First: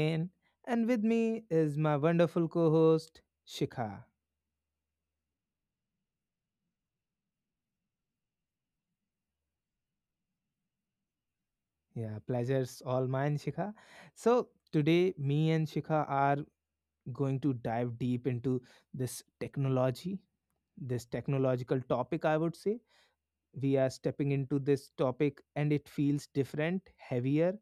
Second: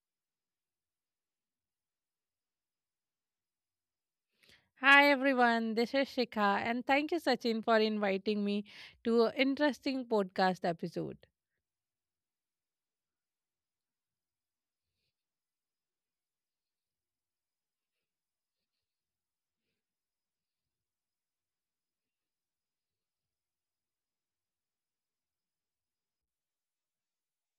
again. And with me is my wonderful co host, Shikha. Hi everyone, this is Shikha and thank you Sachin for inviting me to an interesting podcast episode. Yeah, pleasure's all mine, Shikha. So, today, me and Shikha are going to dive deep into this technology, this technological topic, I would say we are stepping into this topic and it feels different, heavier,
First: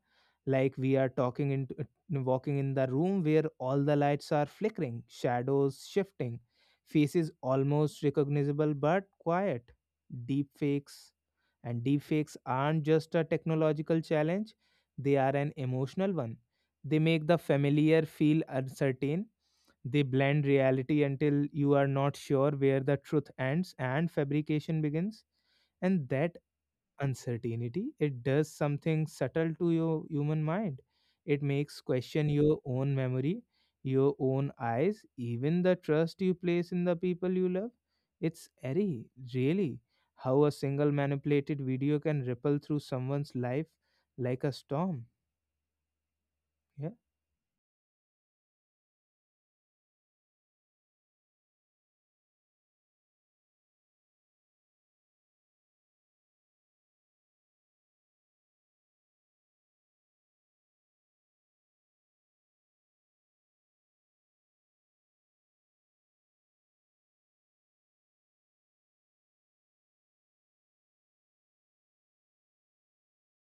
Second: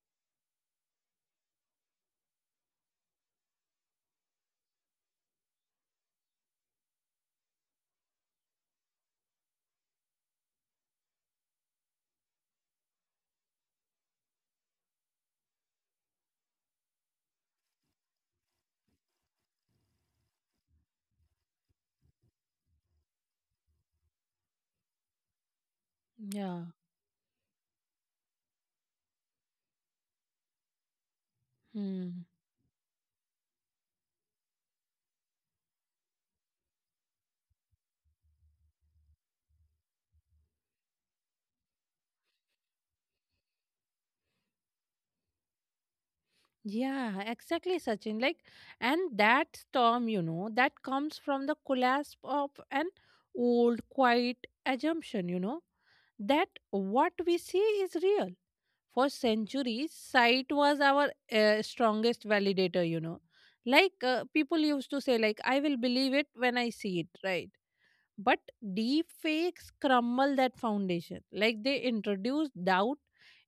like we are talking into walking in the room where all the lights are flickering, shadows shifting, faces almost recognizable but quiet. Deep fakes. And deep fakes aren't just a technological challenge, they are an emotional one. They make the familiar feel uncertain. They blend reality until you are not sure where the truth ends and fabrication begins. And that Yeah. uncertainty, it does something subtle to your human mind. It makes Hmm. question your own memory, your own eyes, even the trust you place in the people you love. It's eerie, really, how a single manipulated video can ripple through someone's life like a storm. Yeah. Yeah, exactly Sachin. And that storm, that comes from the collapse of an old quiet assumption, that what we see is real. For centuries, sight was our strongest validator, Like people used to say like I will believe it when I see it, right? But deep fakes crumble that foundation. Like they introduce doubt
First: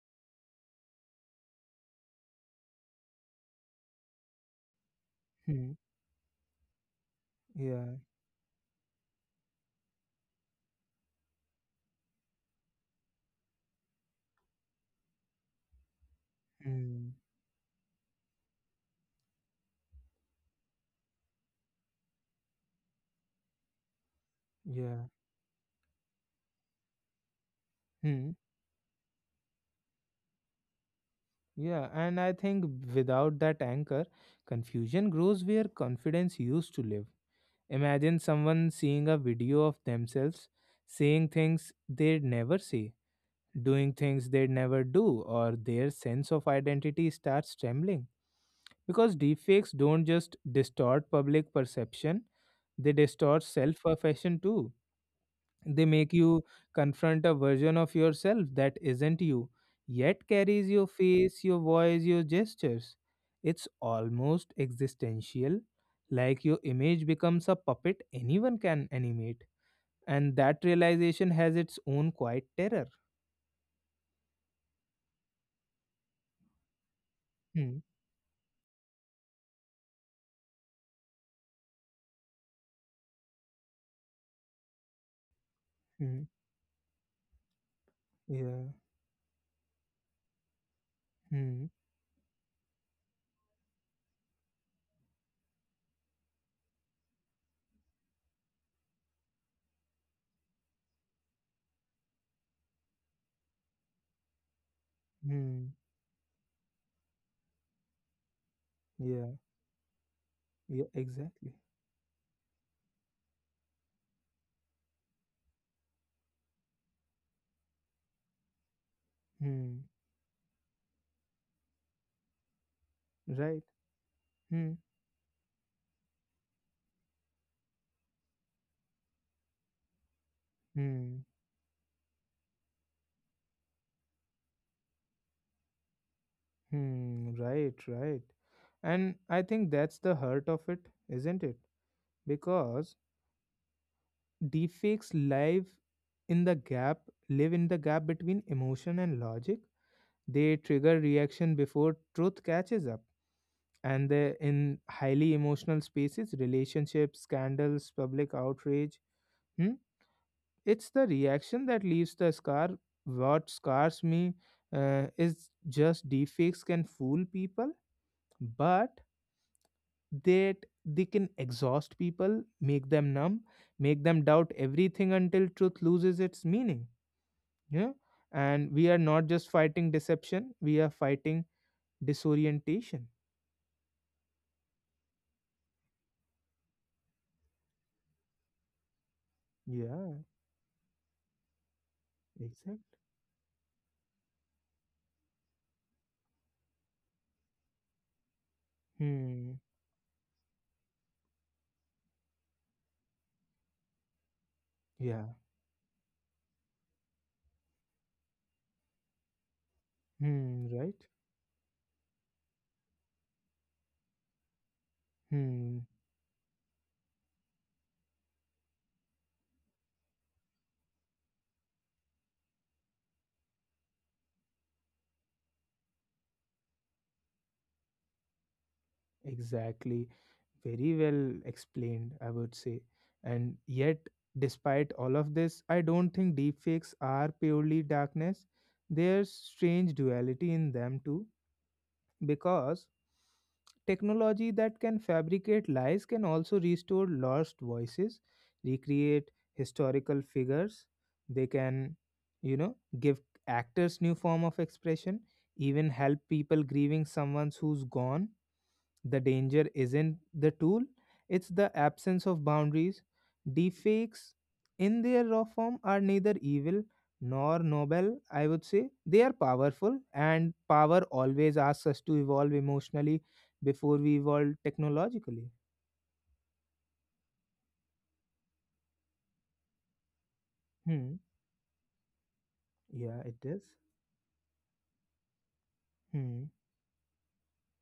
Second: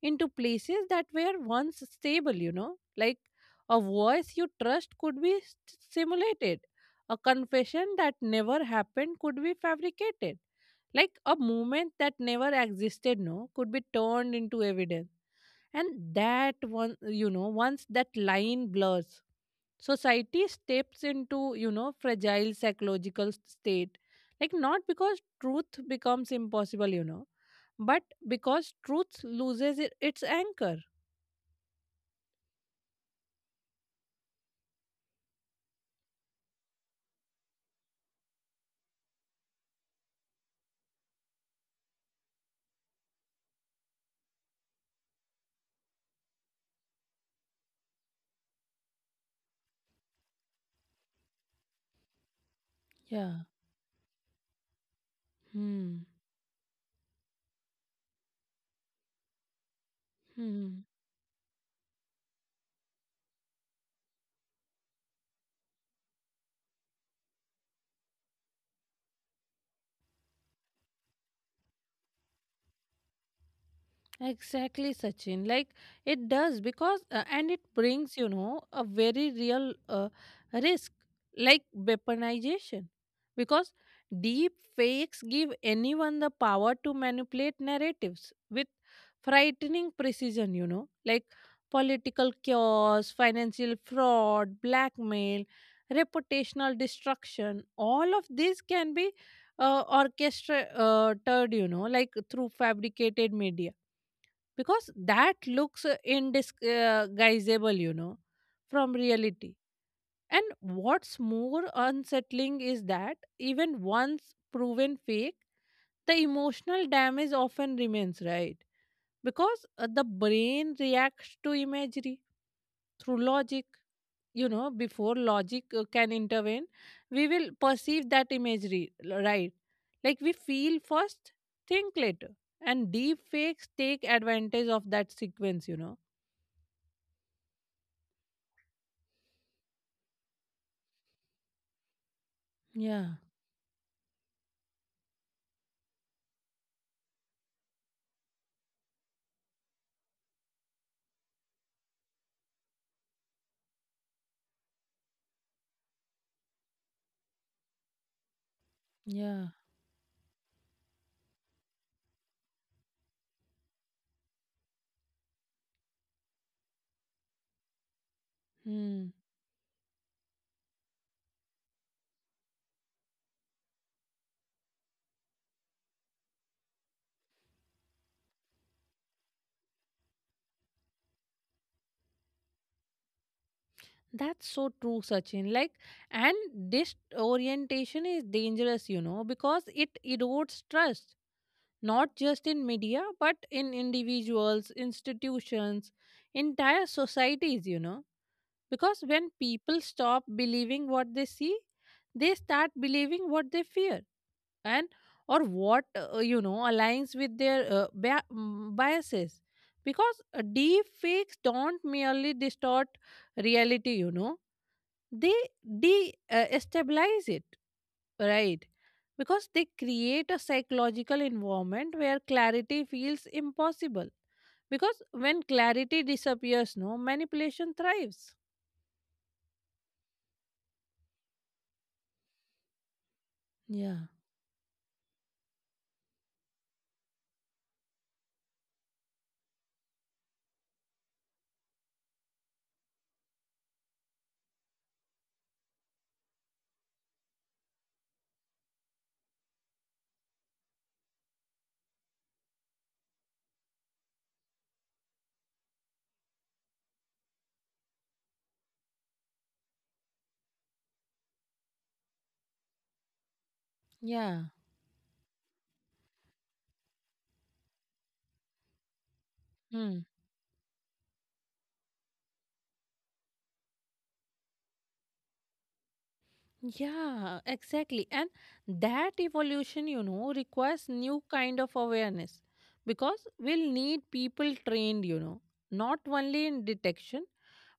into places that were once stable, Like a voice you trust could be Hmm. simulated, a confession Yeah. that never happened could be fabricated. Like a moment that never existed, no, could be turned into evidence. And that one, Hmm. you know, once that line blurs society steps into fragile psychological state, like not Yeah. because truth becomes impossible, but Hmm. because truth loses its anchor. Yeah, and I think without that anchor, confusion grows where confidence used to live. Imagine someone seeing a video of themselves saying things they'd never say, doing things they'd never do, or their sense of identity starts trembling. Because deepfakes don't just distort public perception, they distort Yeah. self perception too. They Hmm. make you confront a version of yourself that isn't you, yet carries your Hmm. face, your voice, your gestures. It's almost existential, like your image becomes a puppet anyone can animate. And that realization has its own quiet terror. Exactly, Sachin. Like it does because and it Hmm. brings a very real risk, like weaponization, because deep fakes give Hmm. anyone the power to manipulate narratives Yeah. with frightening precision. You know, like Hmm. political chaos, financial fraud, blackmail, reputational destruction. All of these can be orchestrated. You know, like through fabricated media because that Hmm. looks indisguisable, from Yeah. reality. And Yeah. what's Exactly. more unsettling is that even once proven fake, the emotional damage often remains, right? Because Hmm. The brain reacts to imagery through Right. logic. You know, Hmm. before logic can intervene, we will perceive that imagery, right? Like we feel Hmm. first, think later. And deep fakes take advantage of that sequence, Hmm. Right. Right. And I think that's the heart of it, isn't it? Because Yeah, deepfakes live in the gap, between emotion and logic. They trigger reaction before truth catches up, and they in highly emotional spaces, relationships, scandals, public outrage. yeah. hmm? It's the reaction that leaves the scar. What scars me is just deepfakes can fool people, but Hmm. that they can exhaust people, make them numb, make them doubt everything until truth loses its meaning. Yeah. And we are not just fighting deception, we are fighting disorientation. That's so true, Sachin. Like, and this orientation is dangerous, you know, because it Yeah, erodes trust, not just in exactly. media, but in individuals, institutions, entire societies, you know. Because when Hmm. people stop believing what they see, they start believing what they fear. And Yeah. or what aligns with their biases, because Hmm. Right. deep fakes don't merely distort reality, they Hmm. destabilize it, right? Because they create a psychological environment where clarity feels impossible, because when clarity disappears no manipulation thrives. Exactly. Very well explained, I would say. And yet, Yeah despite all of this, I don't think deepfakes are purely darkness. There's strange duality in them too, because technology that can fabricate lies can also restore lost voices, recreate historical figures. They can, you know give actors new form of expression, even help people grieving someone who's gone. The danger isn't the tool, it's the absence of boundaries. Deepfakes, yeah. in their raw form, are neither evil nor noble, I would say. They are powerful, and power always asks us to evolve emotionally before we evolve technologically. Yeah, exactly. And that evolution, you know, requires Hmm. new kind of awareness, Yeah, because it is. we'll need people trained, you know, not Hmm. only in detection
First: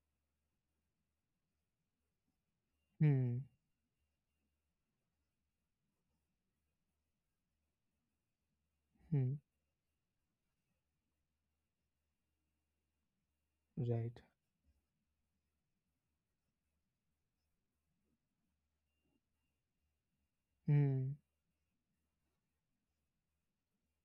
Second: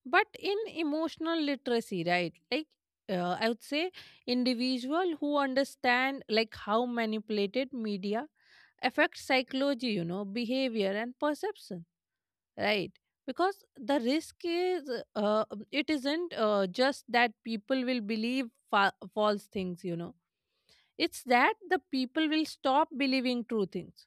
but in emotional literacy, right? Like Hmm. I would say individual who understand like how manipulated media affects Hmm. psychology, you know, behavior and perception, right? Because the Right. risk is it isn't just that people will believe false things, you know, Hmm. it's that the people will stop believing true things.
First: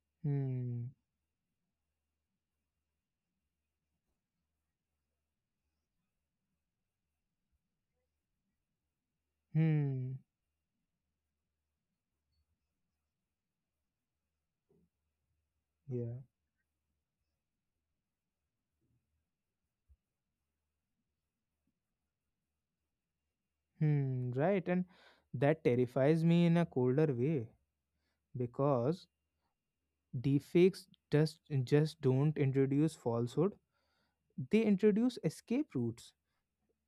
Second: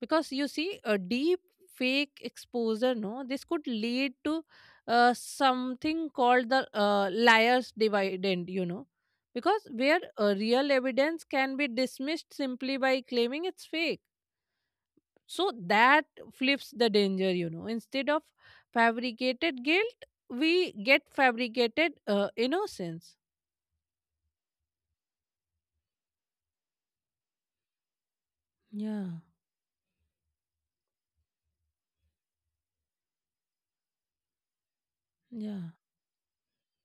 Because you see Hmm. a deep fake exposure, no, this could lead to something called the liars dividend, you know, because where Hmm. Real evidence can be dismissed simply by claiming it's fake. So that Yeah. flips the danger, you know. Instead of fabricated guilt, we get fabricated innocence. Hmm. Right. And that terrifies me in a colder way, because Yeah. deepfakes just don't introduce falsehood; they introduce escape Yeah. routes.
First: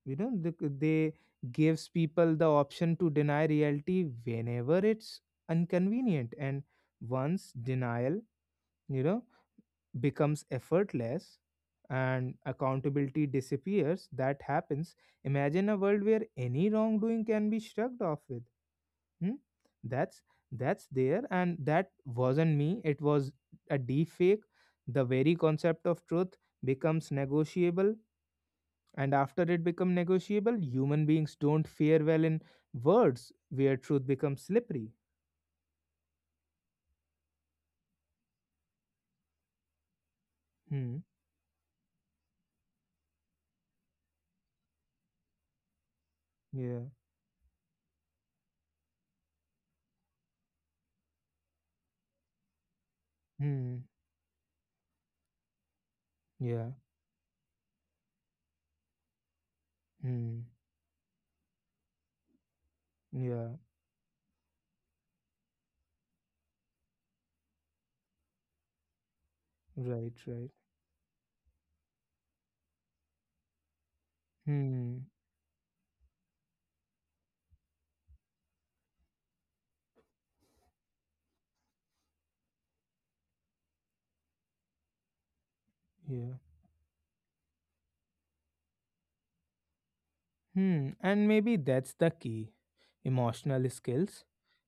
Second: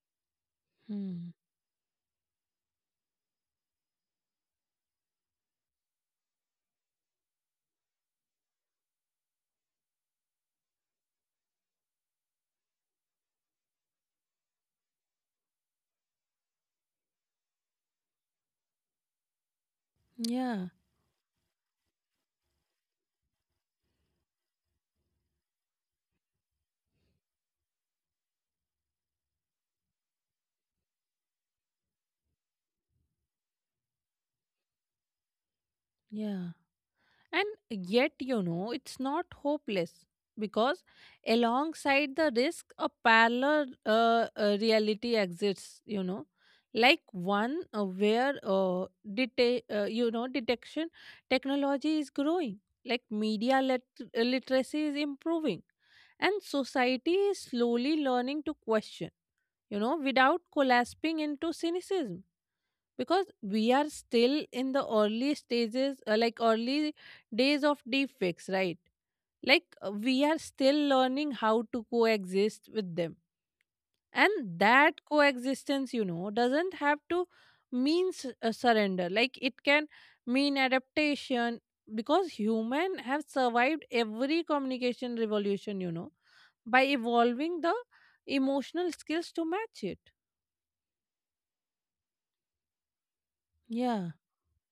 You know, they Hmm. gives people the option to deny reality whenever it's inconvenient, and once denial, you know, becomes effortless and accountability disappears, that happens. Imagine a world where any wrongdoing can be shrugged off with Hmm? That's Yeah. that's there, and that wasn't me. It was a deep fake. The very concept of truth becomes negotiable, and after it become negotiable, human beings don't fare well in words where truth becomes slippery. Yeah. And yet, you know, it's not hopeless, because Hmm. alongside the risk, a parallel reality exists, you know, Yeah. like one where detection technology is growing, like media Hmm. Literacy is improving, and Yeah. society is slowly learning to question, you know, without Hmm. collapsing into cynicism, because Yeah. we are still in the early stages, like early days of deepfakes, right? Like Right. we are Right. still learning how to coexist with them, and that Hmm. coexistence, you know, doesn't have to mean surrender. Like it can mean adaptation, because human have survived every communication revolution, you know, Yeah. by evolving the emotional skills to match it. Hmm. And maybe that's the key. Emotional Yeah. skills,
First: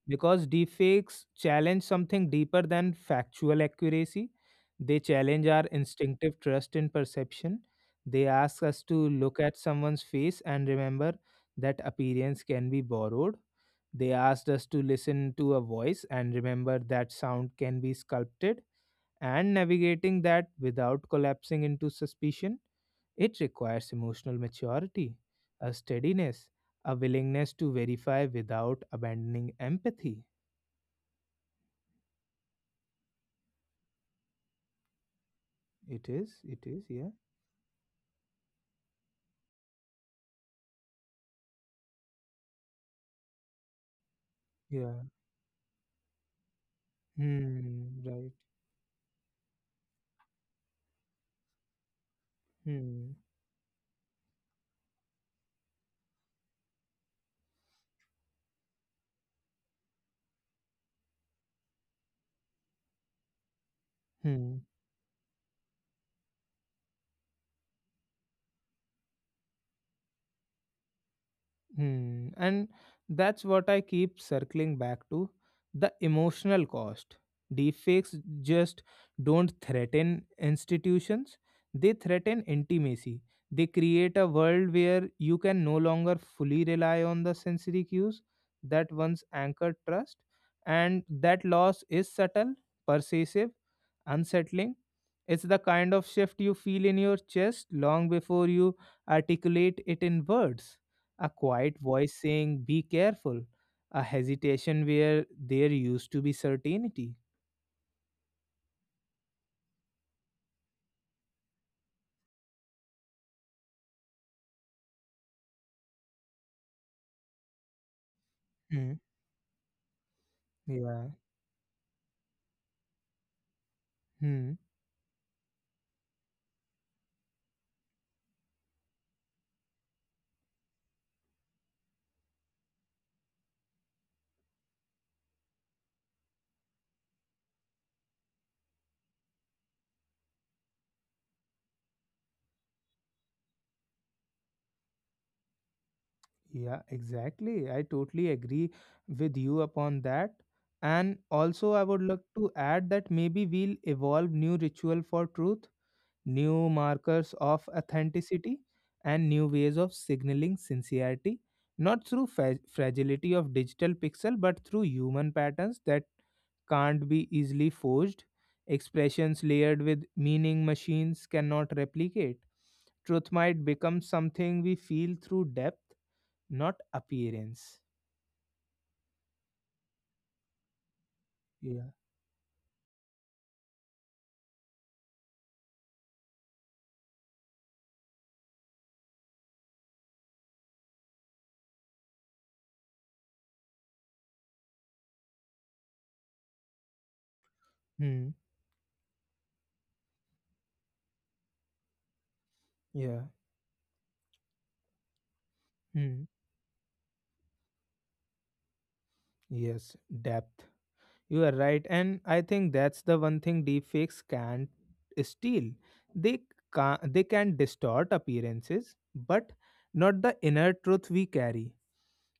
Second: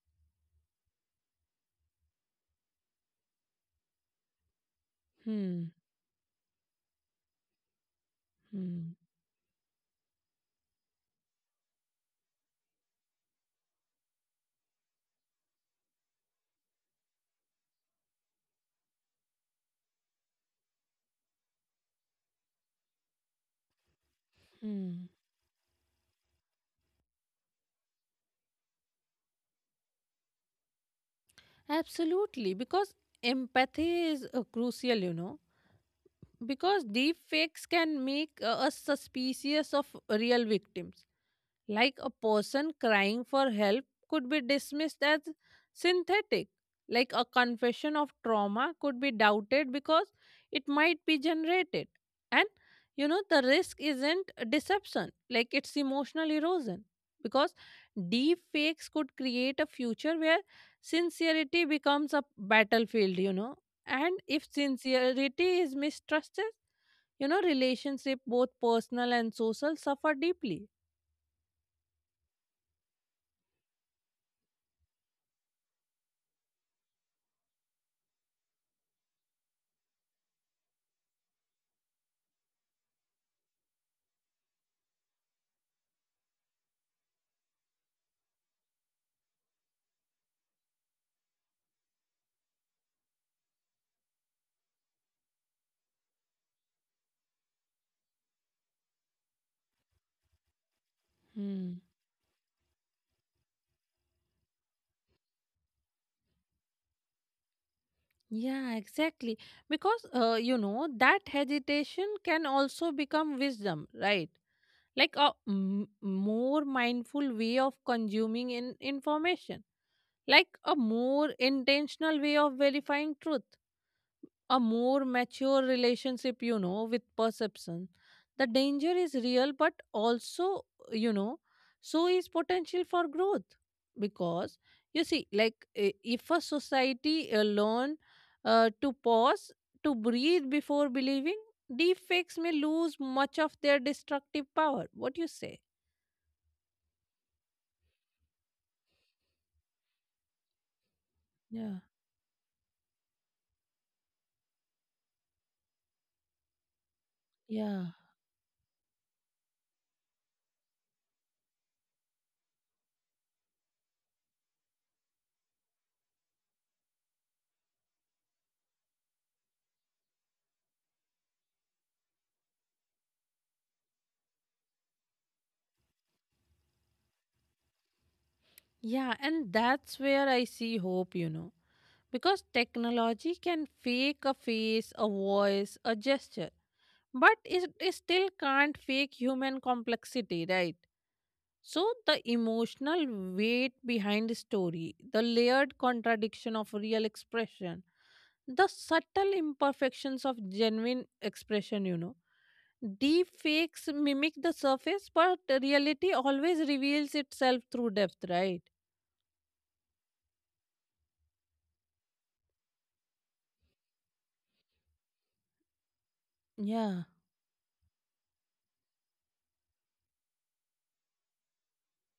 because deepfakes challenge something deeper than factual accuracy. They challenge our Hmm. instinctive trust in perception. They ask us to Hmm. look at someone's face and remember that appearance can be borrowed. They asked us to listen to a voice and remember that sound can be sculpted. And navigating that without collapsing into suspicion, it requires emotional Hmm. maturity, a steadiness, a willingness to verify without abandoning empathy. Absolutely, because empathy is crucial, you know, It is. It is. because Yeah. deep fakes can make us suspicious of real victims. Like a person crying for help could be Yeah. dismissed as synthetic. Like a confession Hmm. of Right. trauma could be doubted because it might be generated. And you Hmm. know, the risk isn't deception, like it's emotional erosion. Because deep fakes could create a future where sincerity becomes a battlefield, you know. And if Hmm. sincerity is mistrusted, you know, relationship both personal and social suffer deeply. Hmm. And that's what I keep circling back to, the emotional cost. Deepfakes just don't threaten institutions, they threaten intimacy. They create a world where you can no longer fully rely on the sensory cues that once anchored trust. And that loss is subtle, pervasive, unsettling. It's the kind of shift you feel in your chest long before you articulate it in words. A Hmm. quiet voice saying, "Be careful." A hesitation where there used to be certainty. Yeah, exactly. Because, you know, that hesitation can also become wisdom, right? Like a more mindful way of consuming Hmm. information, like a Yeah. more intentional way of verifying truth, Hmm. a more mature relationship, you know, with perception. The danger is real, but also, you know, so is potential for growth. Because, you see, like if a society learn to pause, to breathe before believing, deep fakes may lose much of their destructive power. What you say? Yeah, exactly. I totally agree with you upon that. And also, Yeah. I would like to add that maybe we'll evolve new ritual for truth, new markers of Yeah. authenticity, and new ways of signaling sincerity, not through fragility of digital pixel, but through human patterns that can't be easily forged, expressions layered with meaning machines cannot replicate. Truth might become something we feel through depth, not appearance. Yeah, and that's where I see hope, you know. Yeah. Because technology can fake a face, a voice, a gesture, but it still can't fake human complexity, right? So, the emotional weight behind the story, the layered contradiction of real expression, Hmm. the subtle imperfections of genuine expression, you know. Yeah. Deep fakes mimic the surface, but reality Hmm. always reveals itself through depth, right? Yes, depth. You are right, and I think that's the one thing deepfakes can't steal. They can, Yeah. they can distort appearances, but not the inner truth we carry.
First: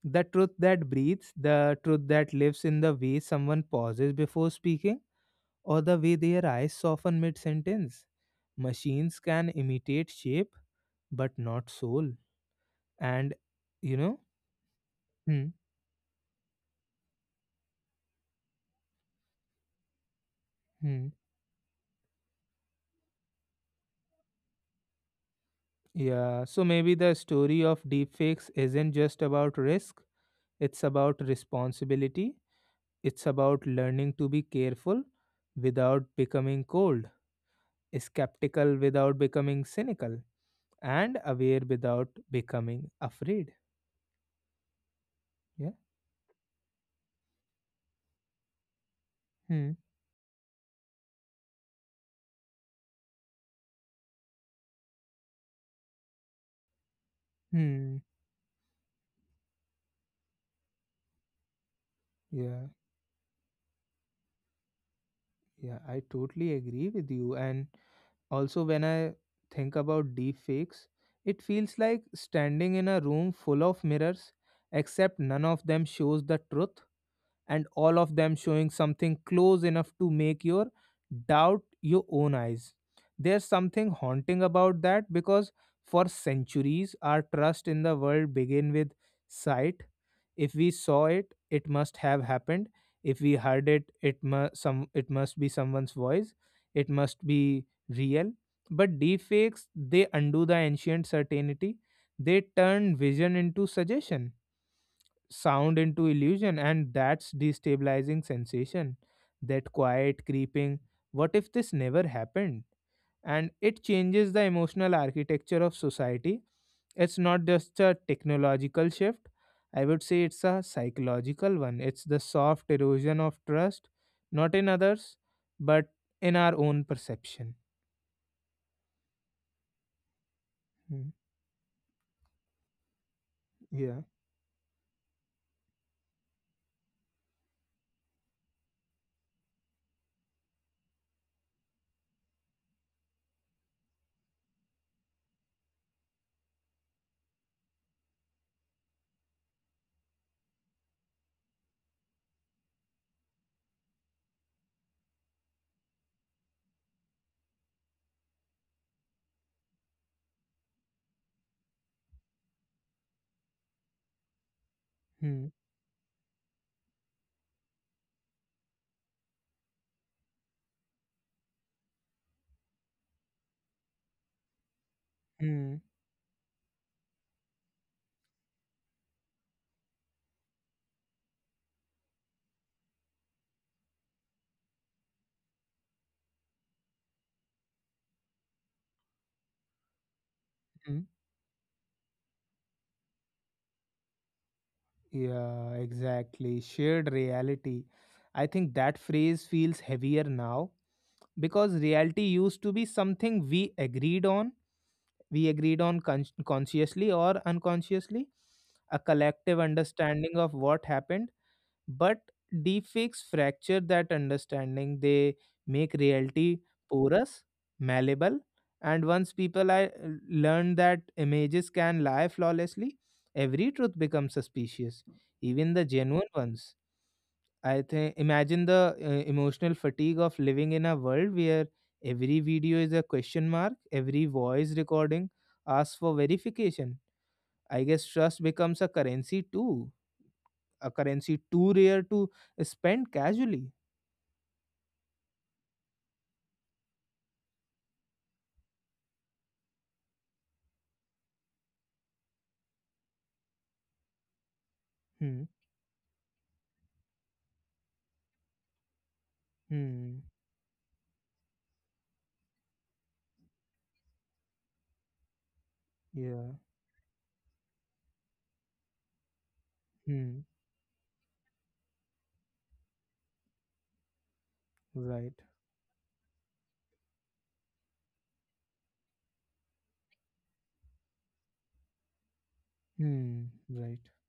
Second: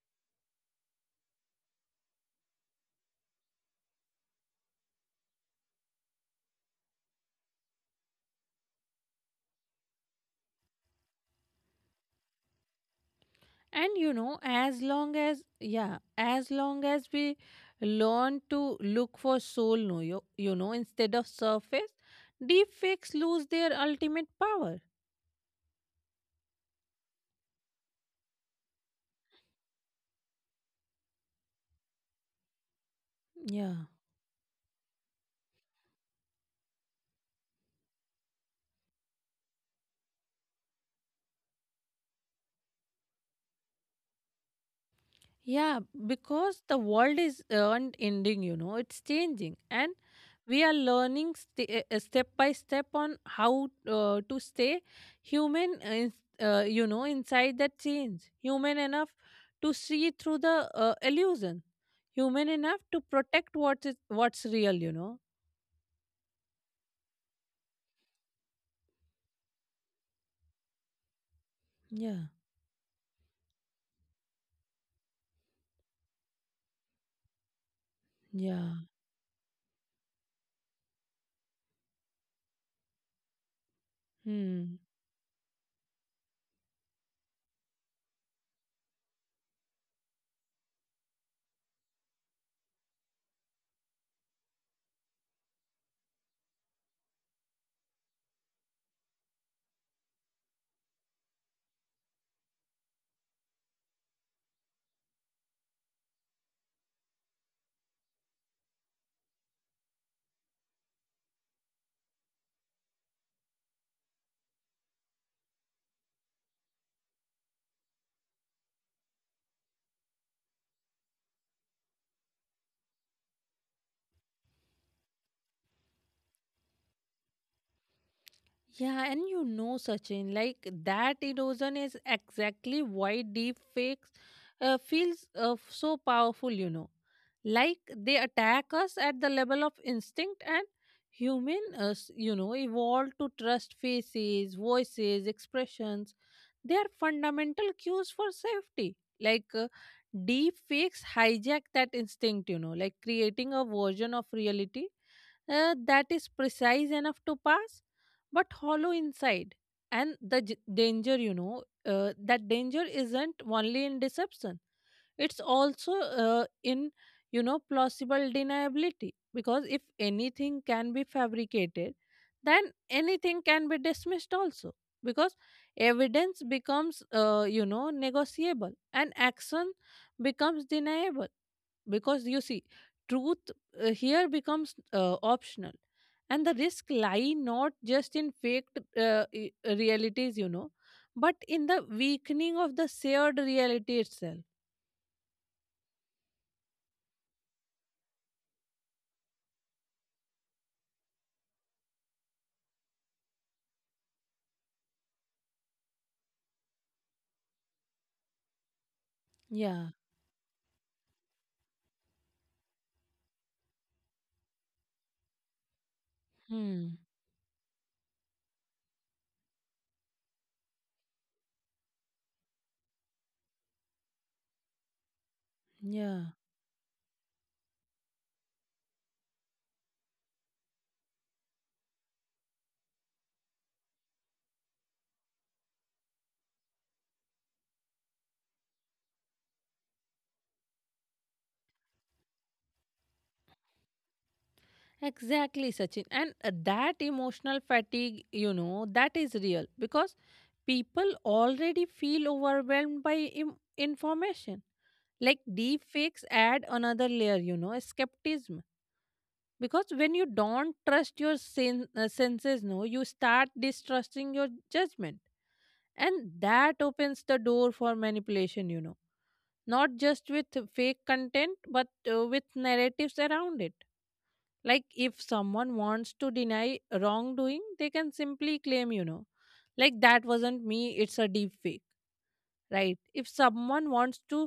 The truth that breathes, the truth that lives in the way someone pauses before speaking, or the way their eyes soften mid sentence. Machines can imitate shape, but not soul. And you And know, you know, as long hmm, as, yeah, as long as we learn to look for soul, no, you know hmm, instead of surface, deep fakes lose their ultimate power. yeah. So maybe the story of deepfakes isn't just about risk. It's about responsibility. It's about Yeah. learning to be careful without becoming cold, skeptical without becoming cynical, and aware without becoming afraid. Yeah. Yeah, because the world is not ending, you know, it's changing. Hmm. And we are learning, step by step, on how to stay human, inside that Hmm. change. Human enough to see through the illusion. Human Yeah. enough to protect what's real, you know. Yeah. I totally agree with you. And also, when I think about deep fakes, it feels like Yeah, standing in a room full of mirrors, except none of them shows the truth and all of them showing yeah. something close enough to make your doubt your own eyes. There's something haunting Hmm. about that, because for centuries our trust in the world began with sight. If we saw it, it must have happened. If we heard it, it must some it must be someone's voice. It must be real. But deepfakes, they undo the ancient certainty. They turn vision into suggestion, sound into illusion, and that's destabilizing sensation, that quiet creeping, what if this never happened? And it changes the emotional architecture of society. It's not just a technological shift, I would say it's a psychological one. It's the soft erosion of trust, not in others, but in our own perception. Yeah, and you know, Sachin, like that Hmm. erosion is exactly why deep fakes yeah feels so powerful, you know. Like they attack us at the level of instinct, and human, evolved to trust faces, voices, expressions. They are fundamental cues for safety. Like deep fakes hijack that instinct, you know, like creating a version of reality that is precise enough to pass but hollow inside. And the danger, you know, that danger isn't only in deception, it's Hmm. also in you know plausible deniability, because if anything can be fabricated then anything can be dismissed also, because Hmm. evidence becomes you know negotiable and action becomes deniable. Because you see truth here becomes optional, and the risk lie not just in faked realities, you know, but in the weakening of the shared reality itself. Yeah, exactly. Shared reality. I think that phrase feels heavier now, because reality used to be something we agreed on. We agreed on consciously or unconsciously, a collective Yeah. understanding of what happened. But deepfakes fracture that understanding. They make reality Hmm. porous, malleable, and once people I learn that images can lie flawlessly, every truth becomes suspicious, even the Yeah, genuine ones. I think imagine the emotional fatigue of living in a world where every video is a question mark, every voice recording asks for verification. I guess trust becomes a currency, too a currency too rare to spend casually. exactly Sachin. And that emotional fatigue, you know, that is real, because people already feel overwhelmed by information. Like Hmm. deep fakes add another layer, you know, skepticism, because when you Hmm. don't trust your senses, no, you start distrusting your judgment, and Yeah. that opens the door for manipulation, you know, not just with Hmm. fake content but with narratives around it. Like if Right. someone wants to deny wrongdoing they can simply claim, you know, like that wasn't me, it's a deep fake, right? If Hmm. someone Right. wants to,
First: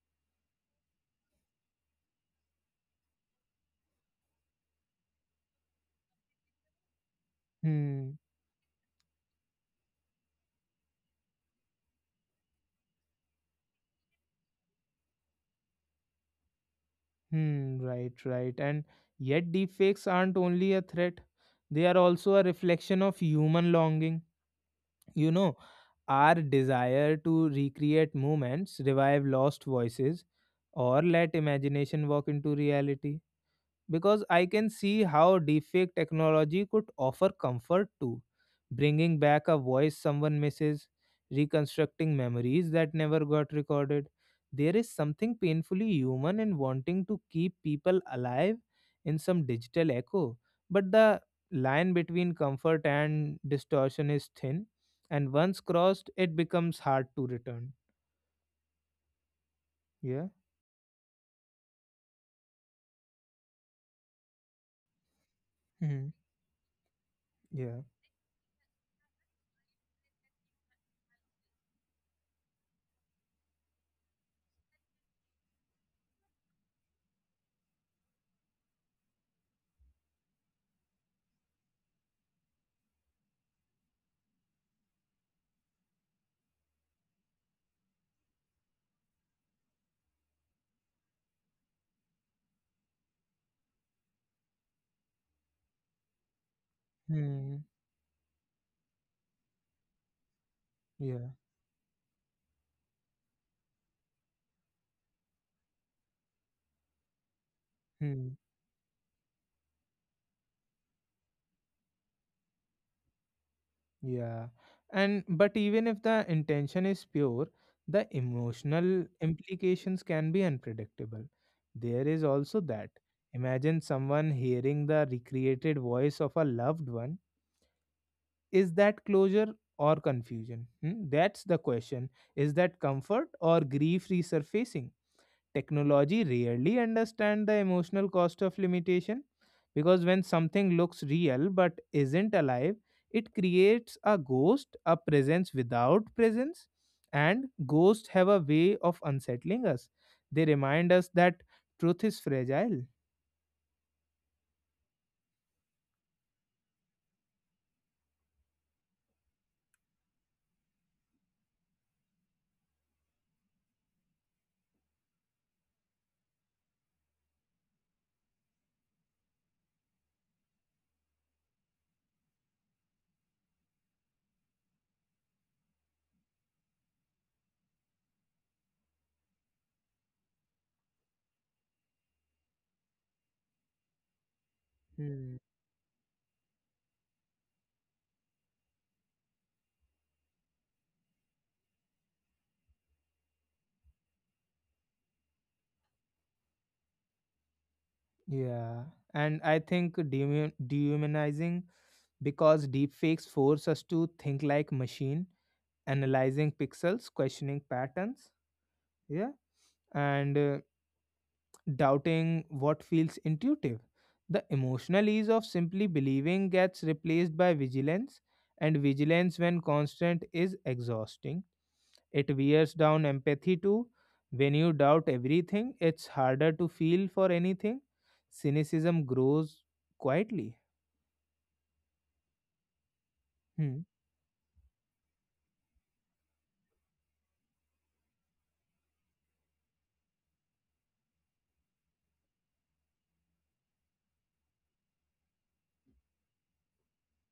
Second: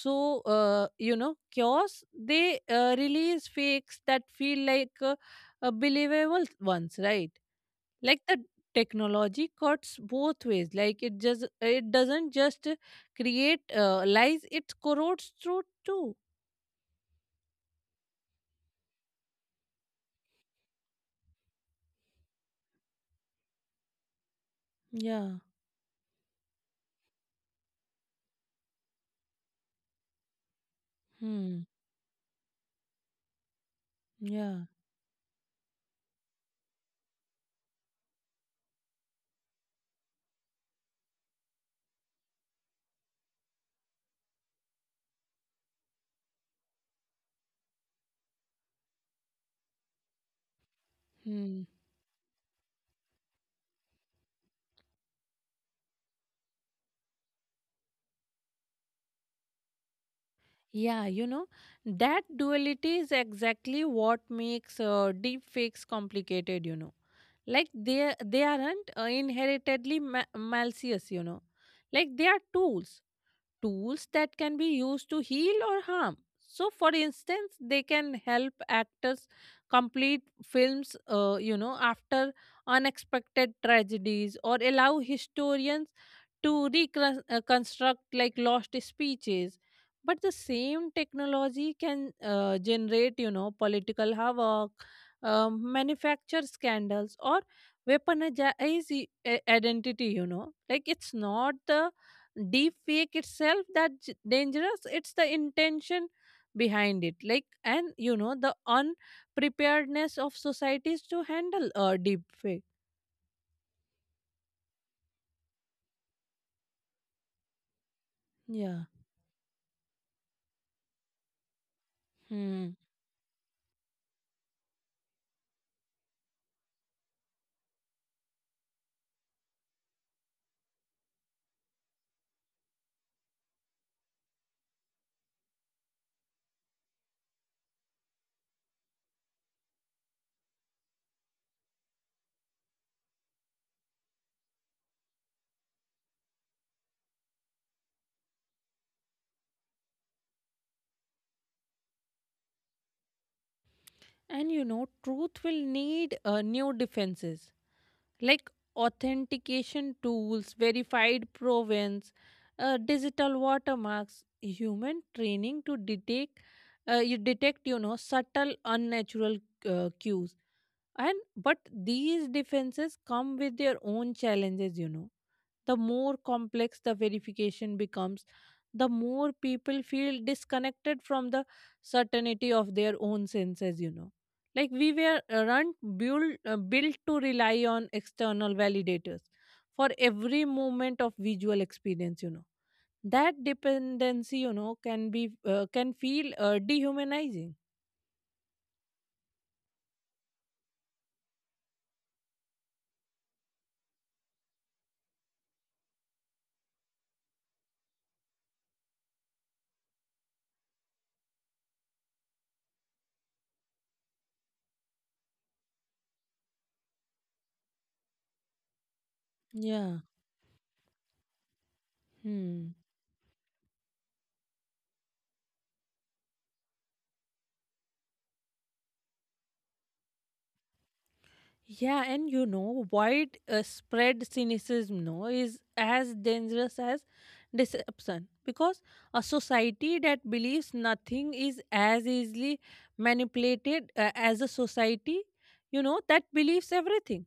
so you know cures, they release fakes that feel like believable ones, right? Hmm. Like the technology cuts both ways, like it doesn't just create lies, it corrodes truth too. Hmm. Right. Right. And yet, deepfakes aren't only a threat; they are also a reflection of human longing. You Yeah. know, our desire to recreate moments, revive lost voices, or let Hmm. imagination walk into reality. Because I Yeah. can see how deepfake technology could offer comfort too, bringing back a voice someone misses, reconstructing memories that never got recorded. There is something painfully human in wanting to keep people alive in some digital echo, but the Hmm. line between comfort and distortion is thin, and once crossed, it becomes hard to return. Yeah. Yeah, you know, that duality is exactly what makes deep fakes Hmm. complicated, you know. Like Yeah. they aren't inheritedly malicious, you know, like they are tools, tools that can be used to heal or harm. So, for instance, they can help actors complete films, you know, after unexpected tragedies, or allow historians to reconstruct like lost speeches. But the same technology can generate, you know, political havoc, manufacture scandals, or Hmm. weaponize identity. You know, like it's Yeah. not the deep fake itself that dangerous, it's the intention behind it, like and you know Hmm. the unpreparedness of societies to handle a deep fake. Yeah. And but even if the intention is pure, the Yeah. emotional implications can be unpredictable. There is also Hmm. that. Imagine someone hearing the recreated voice of a loved one. Is that closure or confusion? Hmm? That's the question. Is that comfort or grief resurfacing? Technology rarely understand the emotional cost of limitation, because when something looks real but isn't alive, it creates a ghost, a presence without presence, and ghosts have a way of unsettling us. They remind us that truth is fragile. And you know truth will need new defenses, like authentication tools, verified provenance, digital watermarks, human training to detect, you know, subtle unnatural cues. And but these defenses come with their own challenges, you know, the more complex the verification becomes, the more people feel disconnected from the certainty of their own senses, you know. Like we were Hmm. Built to rely on external validators for every moment of visual experience, you know. That dependency, you know, can feel dehumanizing. Yeah, and I think dehumanizing, because deepfakes force us to think like machine, analyzing pixels, questioning patterns. Yeah, and doubting what feels intuitive. The emotional ease of simply believing gets replaced by vigilance, and vigilance, when Yeah. constant, is exhausting. It wears Hmm. down empathy too. When you doubt everything, it's harder to feel for anything. Cynicism grows quietly. Yeah, and you know, wide Hmm. spread cynicism, no, is as dangerous as deception, because a society that believes nothing is as easily manipulated as a society, you know, that believes everything,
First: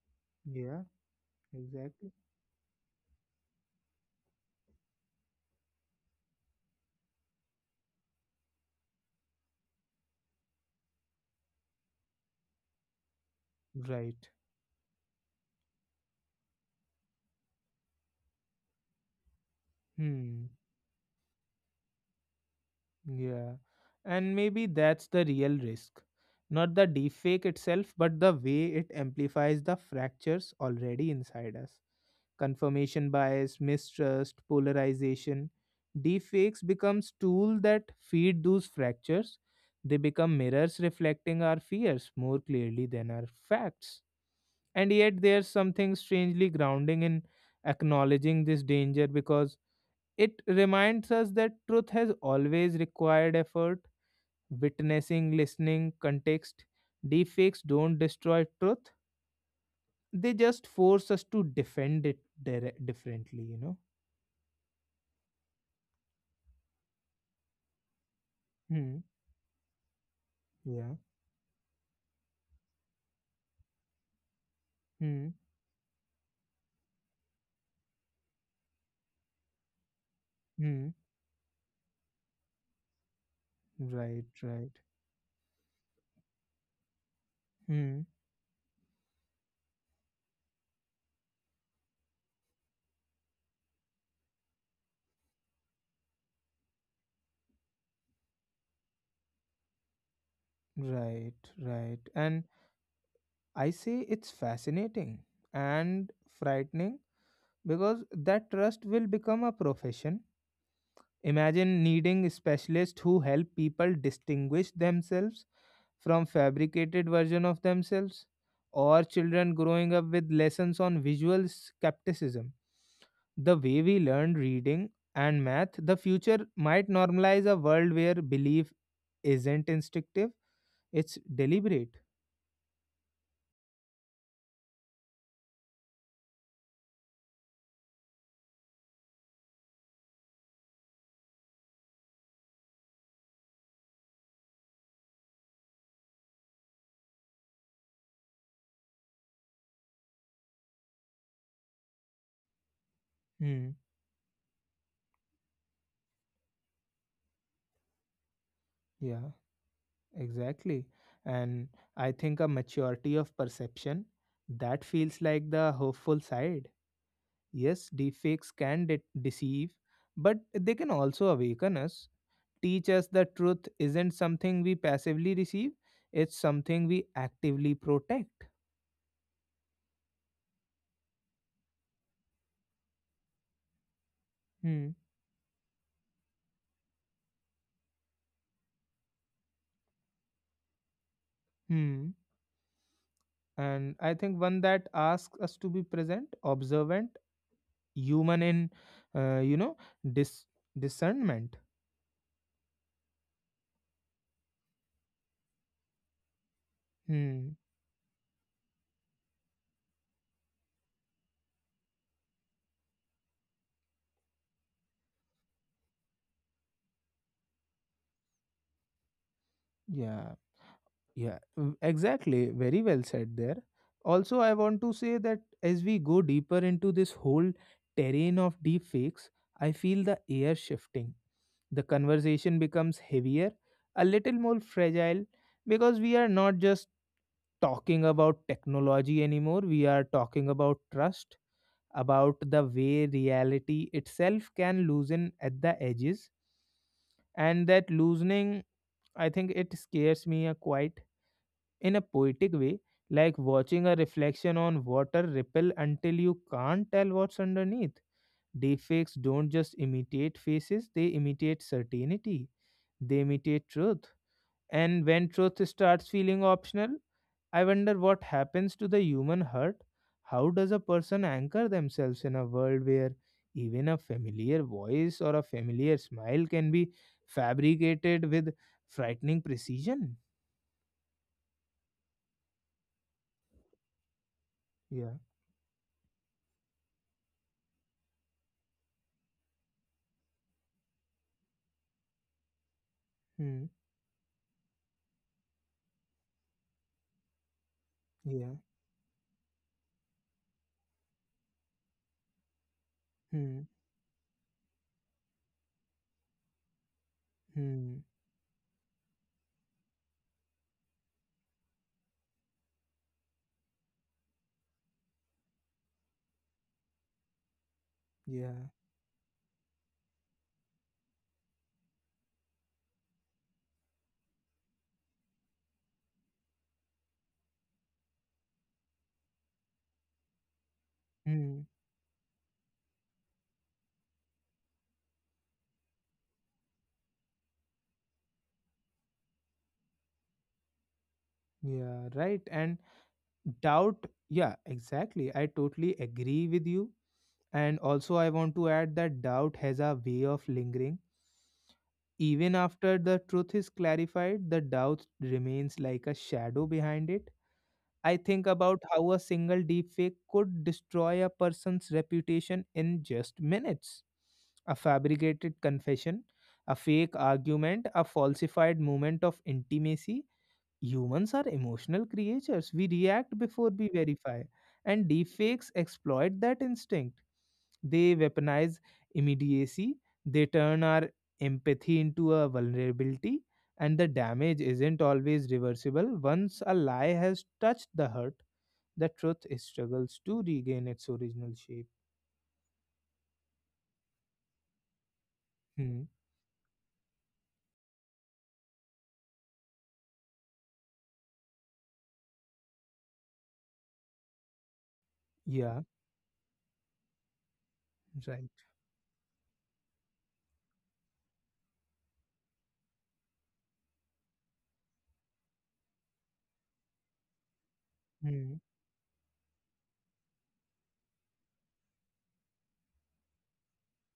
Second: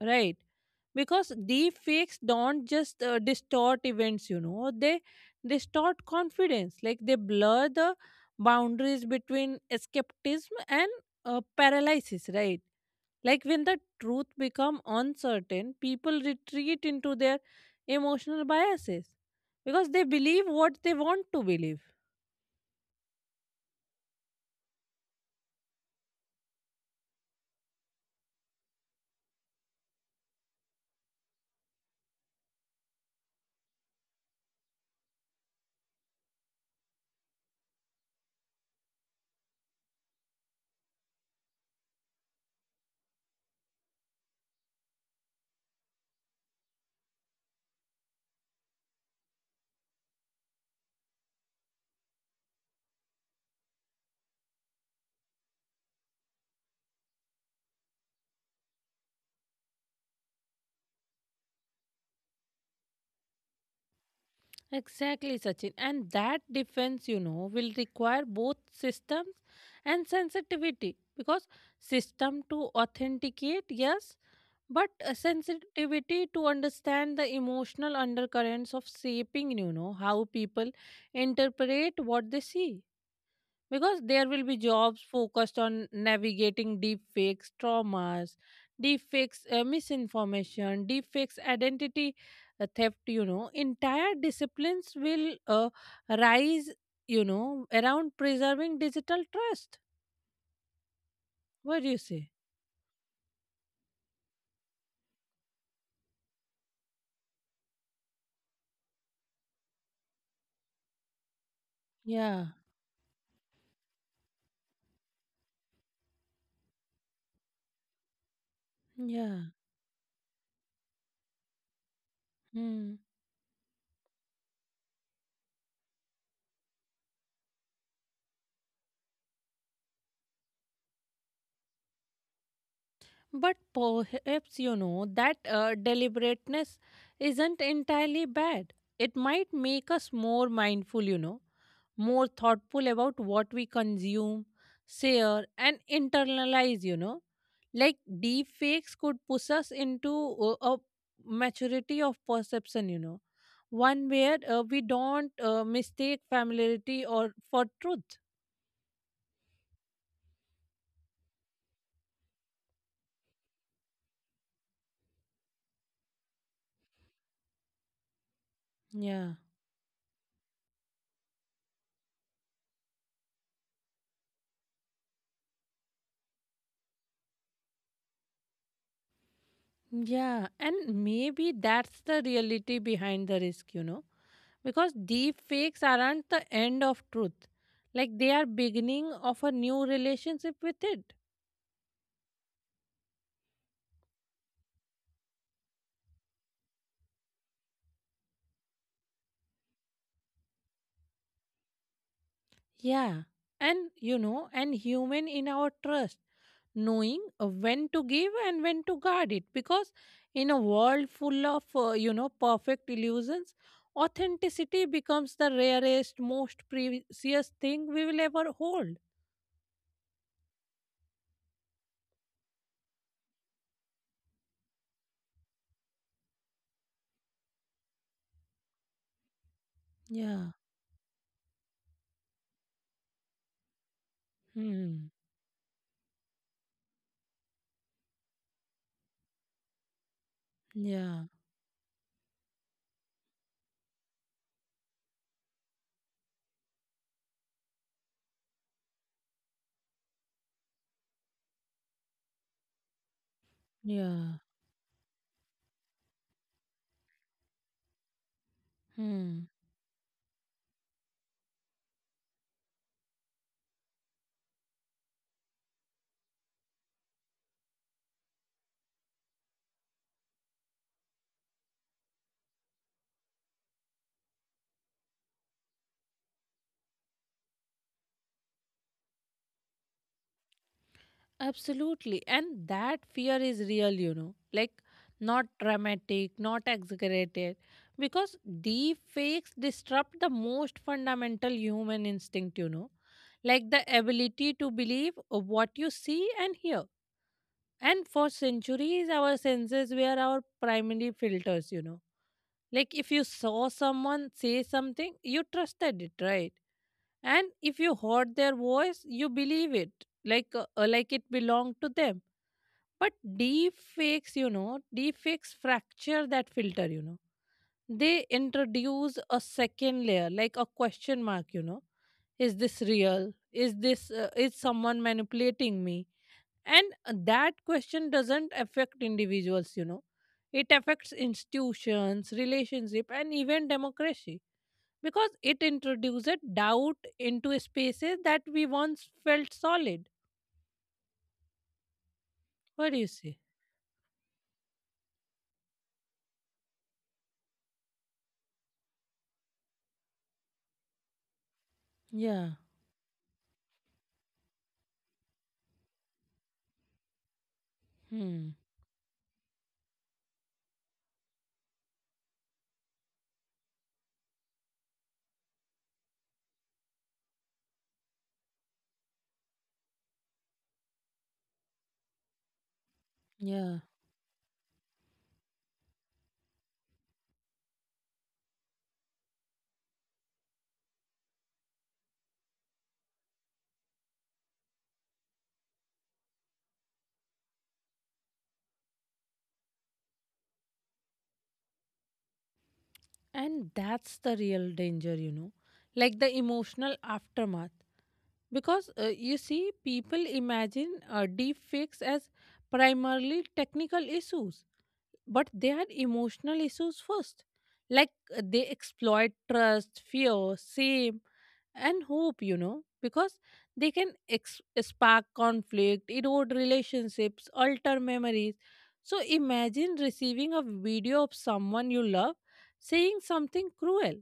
right? Yeah, Because deep exactly. fakes don't just distort events, you know, they distort confidence, like they blur the boundaries between skepticism and paralysis, right? Like when the truth Right. become uncertain, people retreat into their emotional biases because they believe Hmm. what they want to believe. Yeah. And maybe that's the real risk. Not the deepfake itself, but the way it amplifies the fractures already inside us. Confirmation bias, mistrust, polarization. Deepfakes becomes tool that feed those fractures. They become mirrors reflecting our fears more clearly than our facts. And yet there's something strangely grounding in acknowledging this danger, because it reminds us that truth has always required effort, witnessing, listening, context. Deepfakes don't destroy truth, they just force us to defend it differently, you know? Exactly, Sachin. And that defense, will require both Hmm. systems and Yeah. sensitivity because system to authenticate, yes, but a Hmm. sensitivity to understand the emotional undercurrents of shaping, how people Hmm. interpret what they see. Because Right, there will be right. jobs focused on navigating deep fakes Hmm. traumas, deep fakes misinformation, deep fakes identity theft. Entire disciplines will rise around preserving digital trust. Right, What do right. you say? And I say it's fascinating and frightening because that trust will become a profession. Imagine needing Yeah, specialists who help people distinguish themselves from fabricated version of themselves, or yeah. children growing up with lessons on visual skepticism Hmm. the way we learned reading and math. The future might normalize a world where belief isn't instinctive, it's deliberate. But perhaps that deliberateness isn't entirely bad. It might make us more mindful, more thoughtful about what we consume, share, and internalize. Like deep fakes could push us into a maturity of perception, Hmm. one where we don't mistake familiarity or for truth. Yeah, exactly. And I think a maturity of perception, that feels like the hopeful side. Yes, deepfakes can Yeah. deceive, but they can also awaken us, teach us the truth isn't something we passively receive, it's something we actively protect. Yeah, and maybe that's the reality behind the risk, Hmm. because deep fakes aren't the end of truth, like they are beginning of a new relationship with it. Hmm. And I think one that asks us to be present, observant, human in, uh, you know, dis- discernment. Yeah, and and human in our trust, knowing Hmm. when to give and when to guard it, because in a world full of perfect illusions, authenticity becomes the rarest most precious thing we will ever hold. Yeah. Yeah. Mm. Exactly. Very well said there. Also, I want to say that as we go deeper into this whole terrain of deepfakes, I feel the Yeah. air shifting. The conversation becomes heavier, a little more Hmm. fragile, because we are not just talking about technology anymore, we are talking about Yeah, trust, about the way reality itself can loosen at the edges. And that loosening, I think it scares me a quite in a poetic way, like watching a yeah. reflection on water ripple until you can't tell what's underneath. Deepfakes Hmm. don't just imitate faces, they imitate certainty, they imitate truth. And when truth starts feeling optional, I wonder what happens to the human heart. How does a person anchor themselves in a world where even a familiar voice or a familiar smile can be fabricated with frightening precision? Absolutely. And that fear is real, like Yeah. not dramatic, not exaggerated, because deep fakes disrupt the most fundamental human instinct, Hmm. like the ability to believe what you see and hear. And for Yeah. centuries, our senses were our primary filters. Like if you Hmm. saw someone say something, you trusted it, right? And if you Hmm. heard their voice, you believe it, like it belonged to them. But deep fakes, deep fakes fracture that filter. They Yeah. introduce a second layer, like a question mark. Is this real? Is this, is someone manipulating me? And that question doesn't affect individuals. It affects Hmm. institutions, relationship, and even democracy, because it introduces doubt into spaces that we once felt solid. Yeah. Right. And What do you say? doubt, yeah, exactly, I totally agree with you. And also I want to add that doubt has a way of lingering. Yeah. Even after the truth is clarified, the doubt remains like a shadow behind it. I think Hmm. about how a single deepfake could destroy a person's reputation in just minutes. A fabricated confession, a fake argument, a falsified moment of intimacy. Humans are emotional creatures. We react before Yeah. we verify, and deepfakes exploit that instinct. They weaponize immediacy, they turn our empathy into a vulnerability, and the damage isn't always reversible. Once a lie has touched the heart, the truth struggles to regain its original shape. And that's the real danger, Hmm. like the emotional aftermath. Because you see, people imagine deep fakes as primarily technical issues, but they Yeah, had emotional issues first. Like right. they exploit trust, fear, shame, and hope, because they can spark conflict, erode relationships, alter memories. Hmm. So imagine receiving a video of someone you love saying something cruel.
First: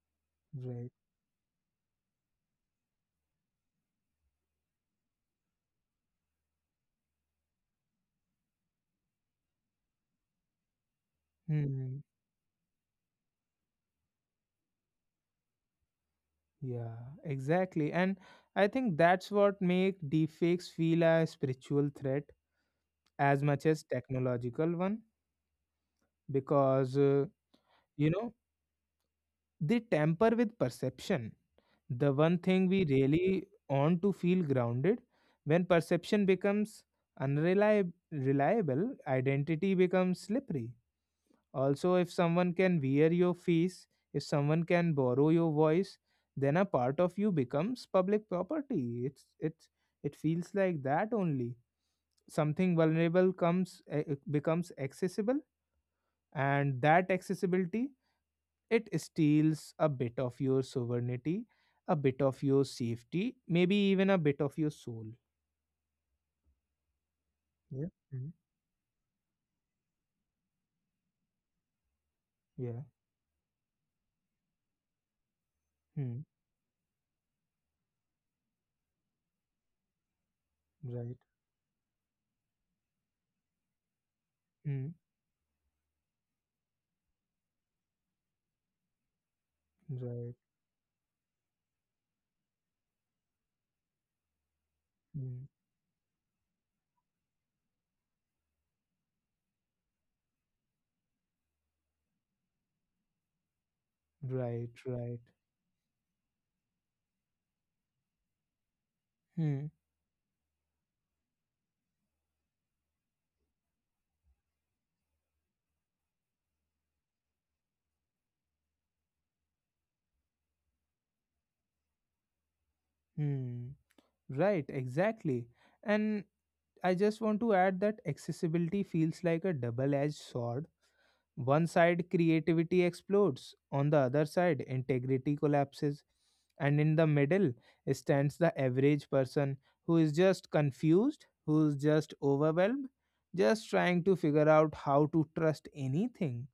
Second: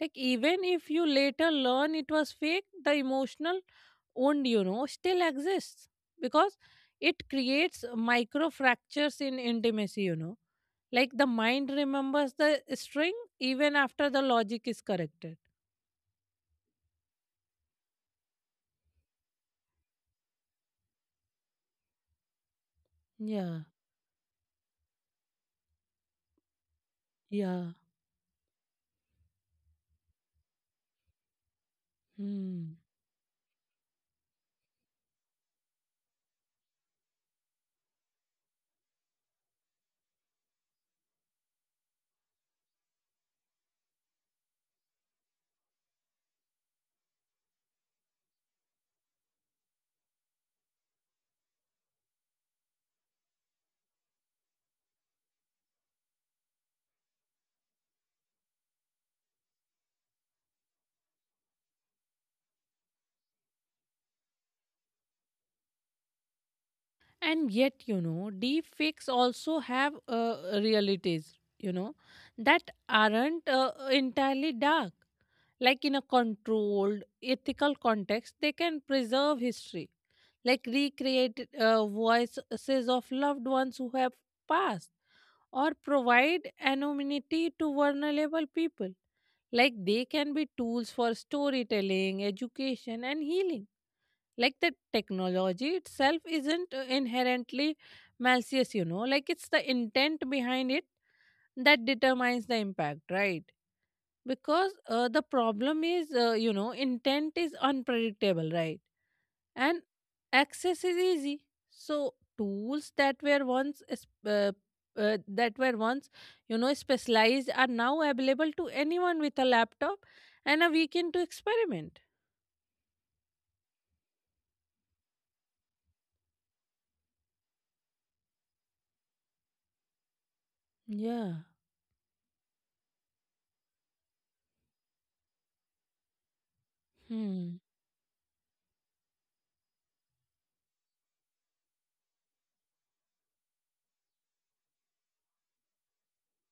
Like even if Right. you later learn it was fake, the emotional wound, still exists, because it creates micro fractures in intimacy, like the mind Hmm. remembers the string even after the logic is corrected. Yeah, exactly. And I think that's what make deepfakes feel a spiritual threat as Yeah. much as technological one, because Yeah. you know they tamper with perception. The one thing Hmm. we really want to feel grounded. When perception becomes unreliable, reliable, identity becomes slippery. Also, if someone can wear your face, if someone can borrow your voice, then a part of you becomes public property. It's it feels like that only. Something vulnerable comes becomes accessible, and that accessibility, it steals a bit of your sovereignty, a bit of your safety, maybe even a bit of your soul. And yet Yeah. Mm. deep fakes also have realities, that Yeah. aren't entirely dark. Like in a Mm. controlled ethical context they can preserve history, like Right. recreate voices of loved ones who have passed, Mm. or provide anonymity to vulnerable people. Like they can Right. be tools for storytelling, education, and healing. Like the Mm. technology itself isn't inherently malicious, like it's the intent behind it that determines the impact, right? Right. Because Right. the problem is, intent is unpredictable, right? Hmm. And access is easy, so tools that were once uh, that were once specialized are now available to anyone with a laptop and a weekend to experiment. Hmm. Right, exactly. And I just want to add that accessibility feels like a double edged sword. Yeah. One side, creativity explodes, on the other side, integrity collapses, and in the middle Hmm. stands the average person who is just confused, who's just overwhelmed, just trying to figure out how to trust anything.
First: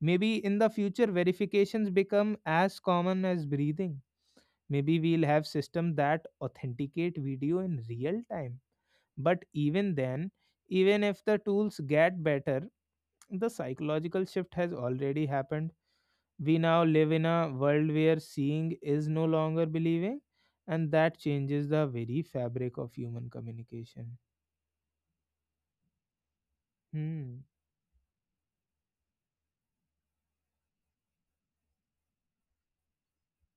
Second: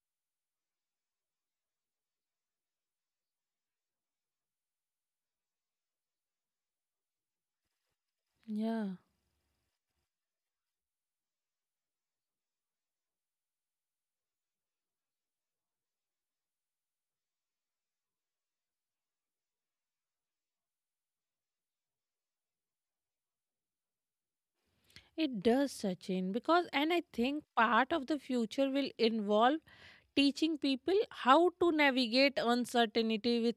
Maybe in the future, verifications become as common as breathing. Maybe we'll have systems that authenticate video in real time. Yeah, But even then, even if the tools get better, the psychological shift has already happened. We now live in a world where seeing is no longer believing, and that changes the very fabric of human communication. it does, Sachin, because and I Hmm. think part of the future will involve teaching people how to navigate uncertainty with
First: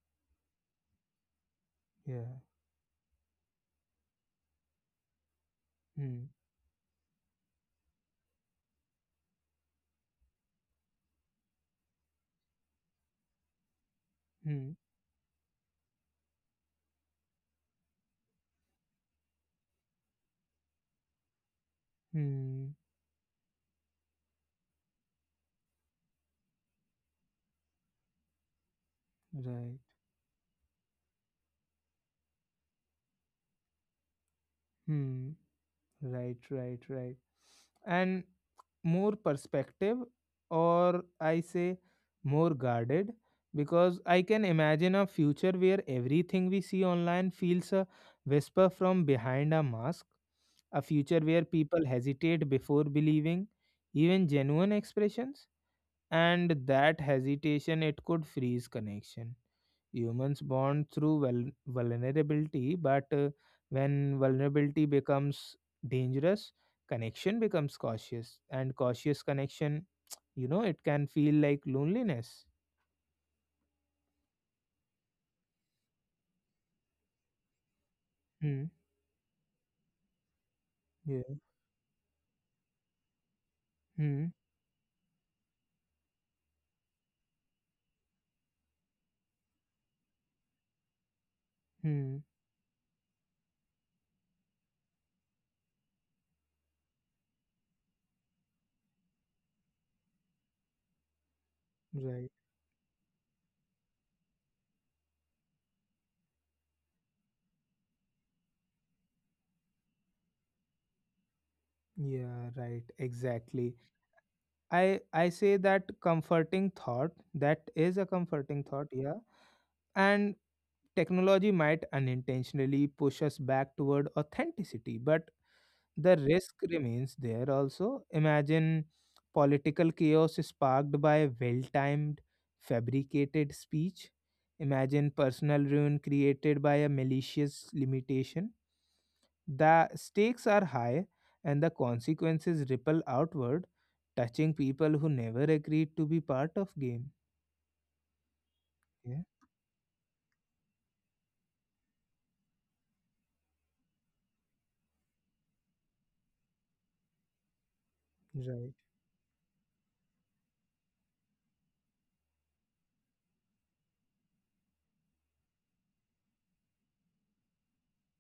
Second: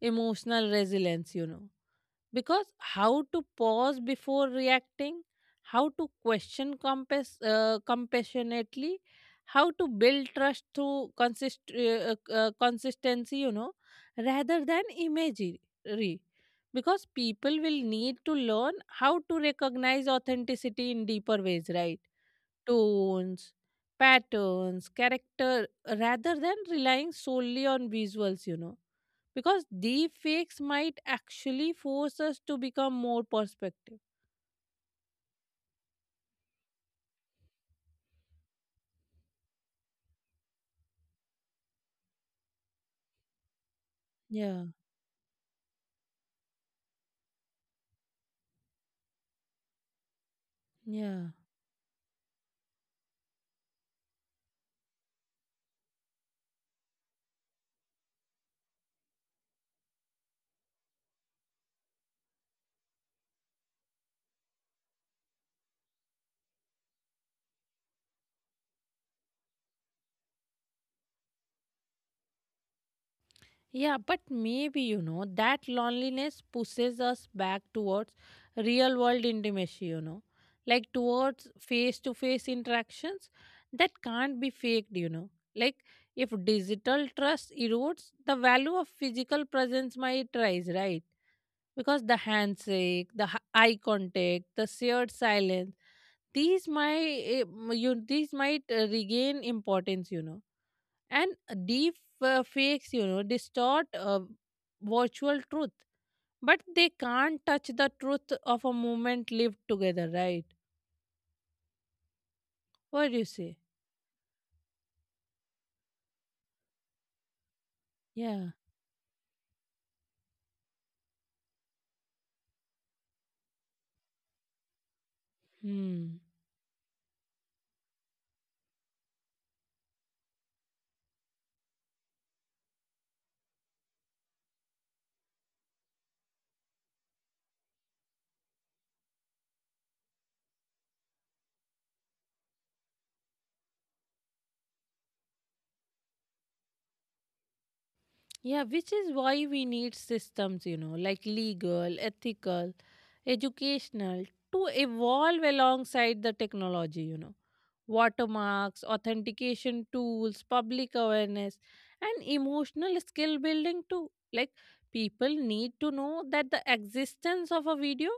emotional resilience. Yeah. Because how to pause before reacting, how to Hmm. question compassionately, how to build trust through consistency, rather Hmm. than imagery, because people will need to learn how to recognize authenticity in deeper ways, right? Hmm. Tones, patterns, character, rather than relying solely on visuals. Hmm. Because Right. deep fakes might actually force us to become more perspective. Hmm. Right, right, right. And more perspective, or I say more guarded, because I can Yeah. imagine a future where everything we see online feels a whisper from behind a mask, a future Yeah. where people hesitate before believing even genuine expressions, and that hesitation, it could freeze connection. Humans bond through vulnerability, but when vulnerability becomes dangerous, connection becomes cautious, and cautious connection, it can feel like loneliness. Yeah, but maybe that loneliness pushes us back towards Hmm. real world intimacy, like Yeah. towards face to face interactions that Hmm. can't be faked. Like if digital trust erodes, the value of physical presence might rise, right? Because the Hmm. handshake, the eye contact, the shared silence, these might eh, you these might regain importance. And deep Right. Fakes distort virtual truth, but they can't touch the truth of a moment lived together, right? Yeah. Right. What do you say? Exactly. I say that comforting thought. That is a Yeah. comforting thought. Yeah. And technology might unintentionally push us back toward authenticity, but the Hmm. risk remains there also. Imagine political chaos sparked by well timed, fabricated speech. Imagine personal ruin created by a malicious limitation. The stakes are high and the consequences ripple outward, touching people who never agreed to be part of game. Yeah, which is Yeah, why we need systems, like legal, ethical, educational, to evolve alongside the technology. Right. Watermarks, authentication tools, public awareness, and emotional skill building too. Like, people need to know that the existence of a video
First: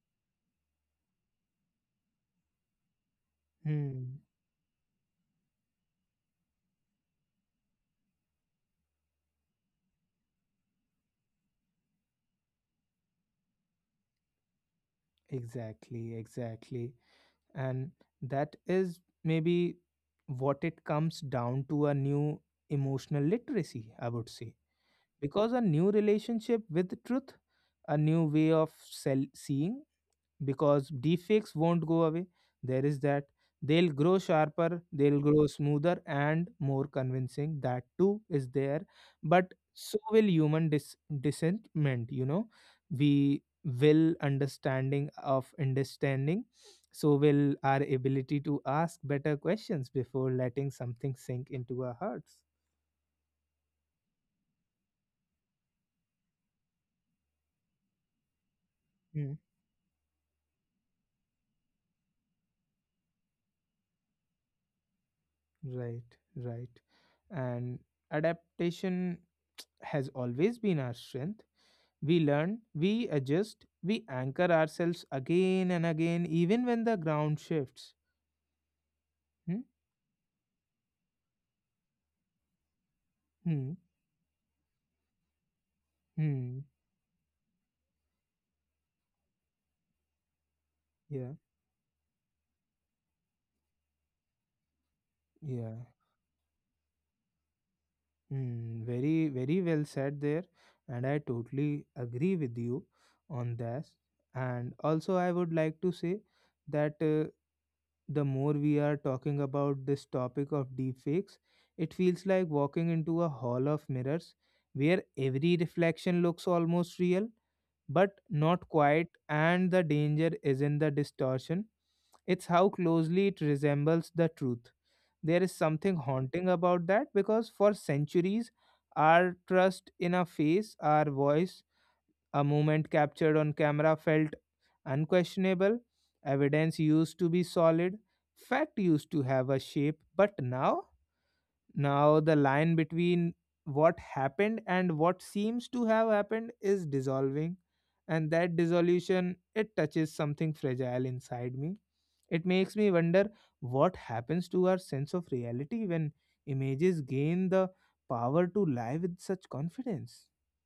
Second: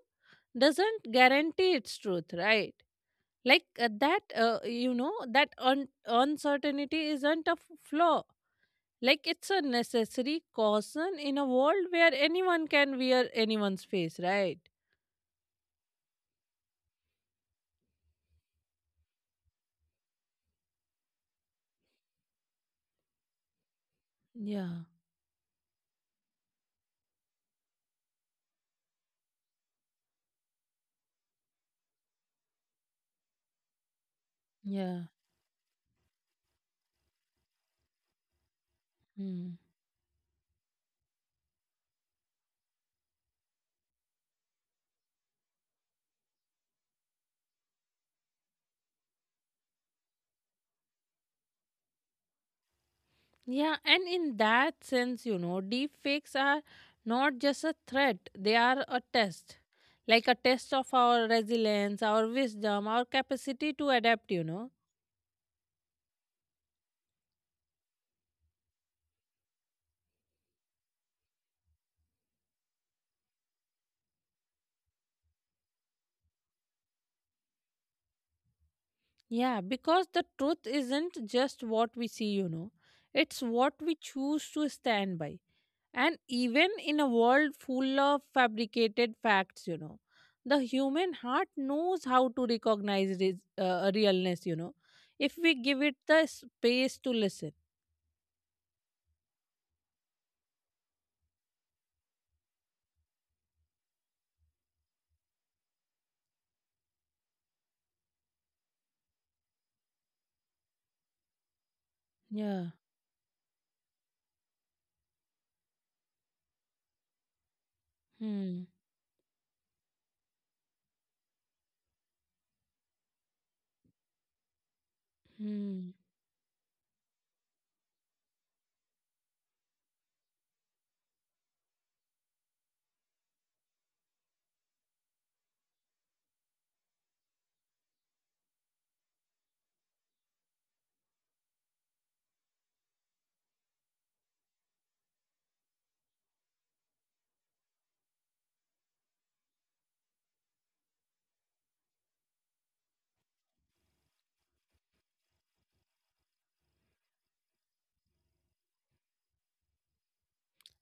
doesn't guarantee its truth, right? Like, Hmm. That uncertainty isn't a flaw, like it's a necessary caution in a world where anyone can wear anyone's face, right? Exactly, exactly. And that is maybe what it comes down to, a new emotional literacy, I would say. Yeah, Because a new relationship with truth, a new way of seeing, because defects won't go away. There is that. They'll grow sharper, yeah. they'll grow smoother and more convincing. That too is there. But Hmm. so will human dissentment, We will understanding of understanding. So will our ability to ask better questions before letting something sink into our hearts. Yeah, and in that sense, deep fakes are not just a threat, they are a Mm. test. Like a test of our resilience, our wisdom, our capacity to adapt. Right, right. And adaptation has always been our strength. We learn, we adjust, we anchor ourselves again and again, even when the ground shifts. Hmm? Yeah, because the truth isn't just what we see, it's Hmm. what we choose to stand by. And Hmm. even in a world full of fabricated facts, the human Yeah. heart knows how to recognize realness, if we Yeah. give it the space to listen. Hmm. Very, very well said there. And I totally agree with you on this. And also, I would like to say that the more we are talking about this topic of deepfakes, it feels like Yeah. walking into a hall of mirrors where every reflection looks almost real but Hmm. not quite, and the danger is in the distortion. It's how closely it resembles the truth. There is Hmm. something haunting about that because for centuries, our trust in a face, our voice, a moment captured on camera felt unquestionable. Evidence used to be solid, fact used to have a shape, but now, the line between what happened and what seems to have happened is dissolving, and that dissolution, it touches something fragile inside me. It makes me wonder what happens to our sense of reality when images gain the power to lie with such confidence.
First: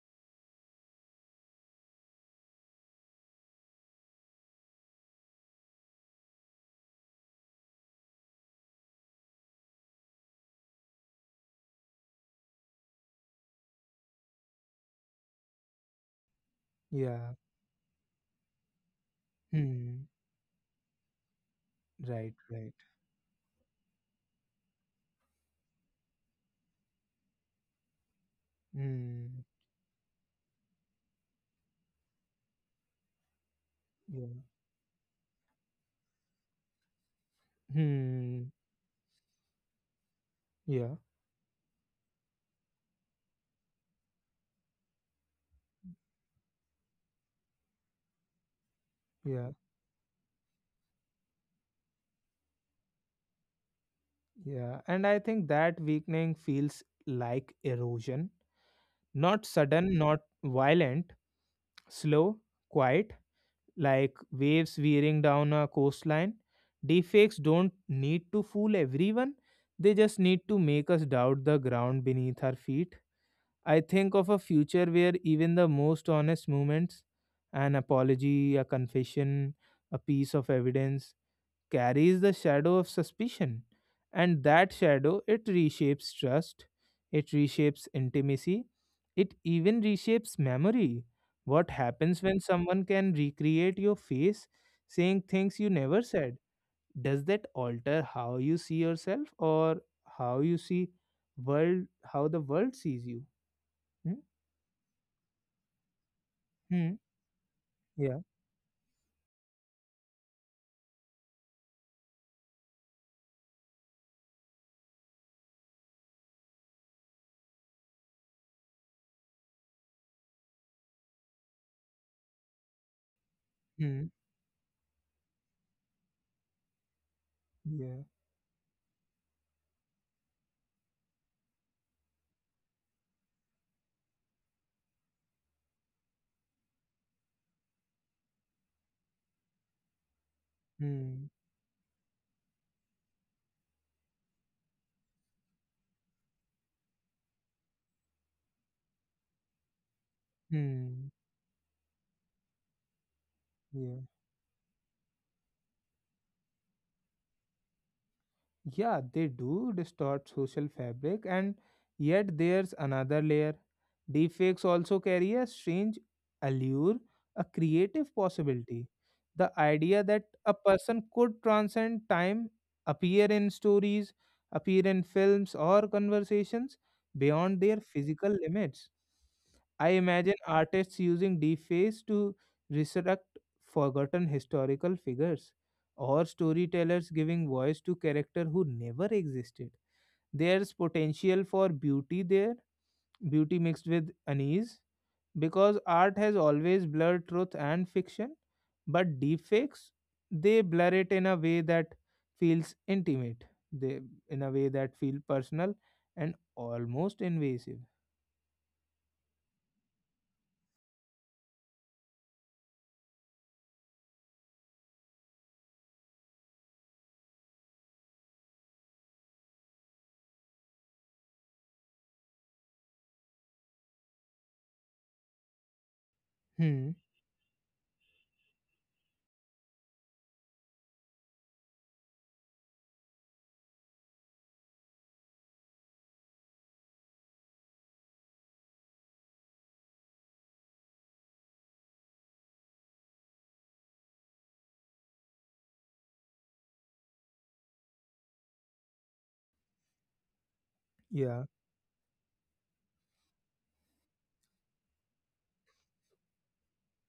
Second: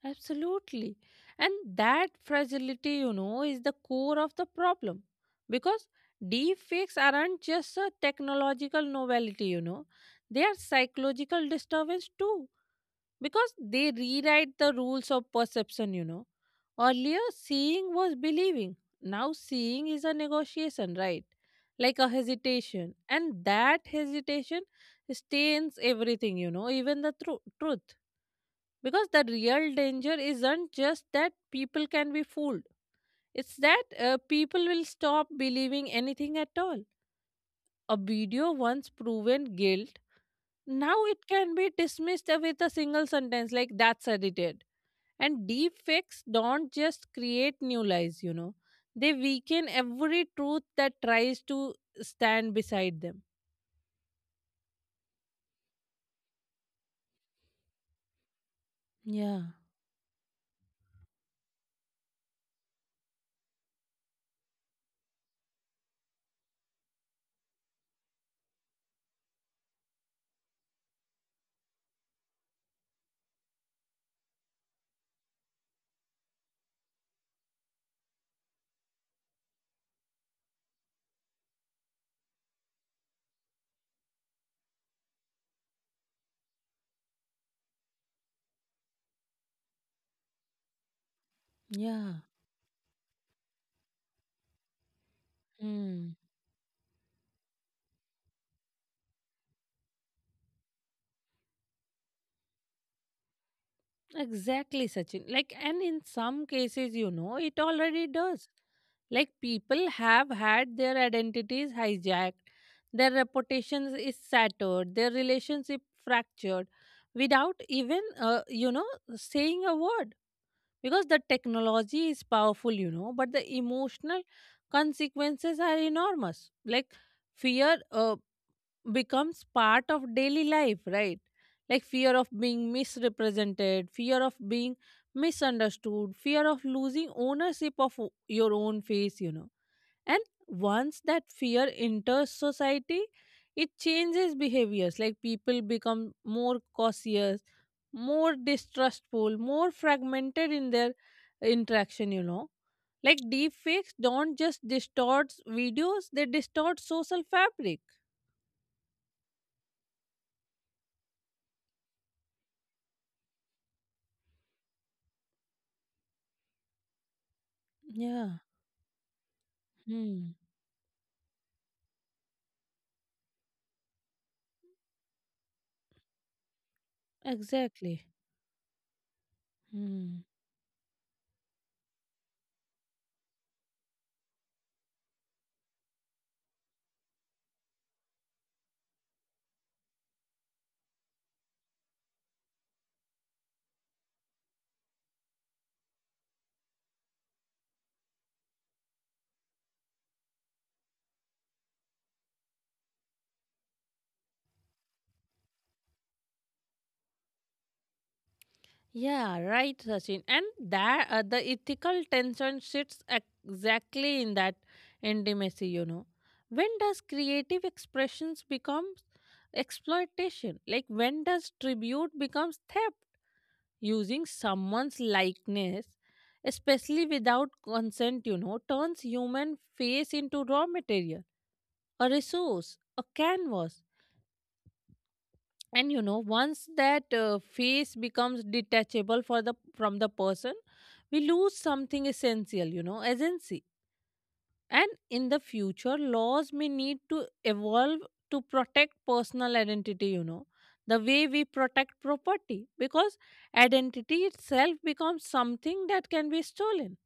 Absolutely. And that fragility, is the core of the problem. Because deep fakes aren't just a technological novelty, they are psychological disturbance too, because they rewrite the rules of perception. Earlier, Yeah. seeing was believing. Now, seeing is Hmm. a negotiation, right? Like a Right. Right. hesitation. And that hesitation stains everything, even the truth. Because the Hmm. real danger isn't just that people can be fooled, it's that Yeah. people will stop believing anything at all. A video Hmm. once proven guilt, Yeah. now it can be dismissed with a single sentence like that's edited. And deep fakes don't just create new lies, they Yeah. weaken every truth that tries to stand beside them. Yeah. And I think that weakening feels like erosion. Yeah. Not sudden, not violent, slow, quiet, like waves veering down a coastline. Deepfakes don't need to fool everyone, they just need to make us doubt the ground beneath our feet. I think of a future where even the most honest moments, an apology, a confession, a piece of evidence, carries the shadow of suspicion. And that shadow, it reshapes trust, it reshapes intimacy, it even reshapes memory. What happens Yeah. when someone can recreate your face saying things you never Hmm. said? Does that alter how you see yourself, or how you see world, how the world sees you? Hmm? Exactly, Sachin. Like, and in some Hmm. cases, it already Yeah. does. Like, people have had their identities hijacked, their reputations is shattered, their relationship fractured without even, saying a word. Because the technology is powerful, but the Hmm. emotional consequences are enormous, like fear Yeah. Becomes part of daily life, right? Like fear of being misrepresented, fear of being misunderstood, fear of losing ownership of your own face. And once that Hmm. fear enters society, it changes behaviors. Like people become more cautious, more distrustful, more fragmented in their Hmm. interaction. Like deep fakes Yeah. don't just distort videos, they distort social fabric. Yeah, they do distort social fabric, and yet there's another layer. Deepfakes also carry a strange allure, a creative Yeah. possibility. The idea that Hmm. a person could transcend time, appear in stories, appear in films or conversations beyond their Exactly. physical limits. I Hmm. imagine artists using deepfakes to resurrect forgotten historical figures, or storytellers giving voice to character who never existed. There's potential for beauty there, beauty mixed with unease, because art has always blurred truth and fiction, but deepfakes, they blur it in a way that feels intimate, they in a way that feel personal and almost invasive. Yeah, right, Sachin. And that the ethical tension sits exactly in that intimacy. When does creative expressions become exploitation? Like when does tribute becomes theft? Using someone's likeness, Hmm. especially without consent, turns human face into raw material, a resource, a canvas. And once that face becomes detachable for the from the person, we lose something essential, agency. And in the future laws may need to evolve to protect personal identity, the way Yeah. we protect property, because identity itself becomes something that can be stolen.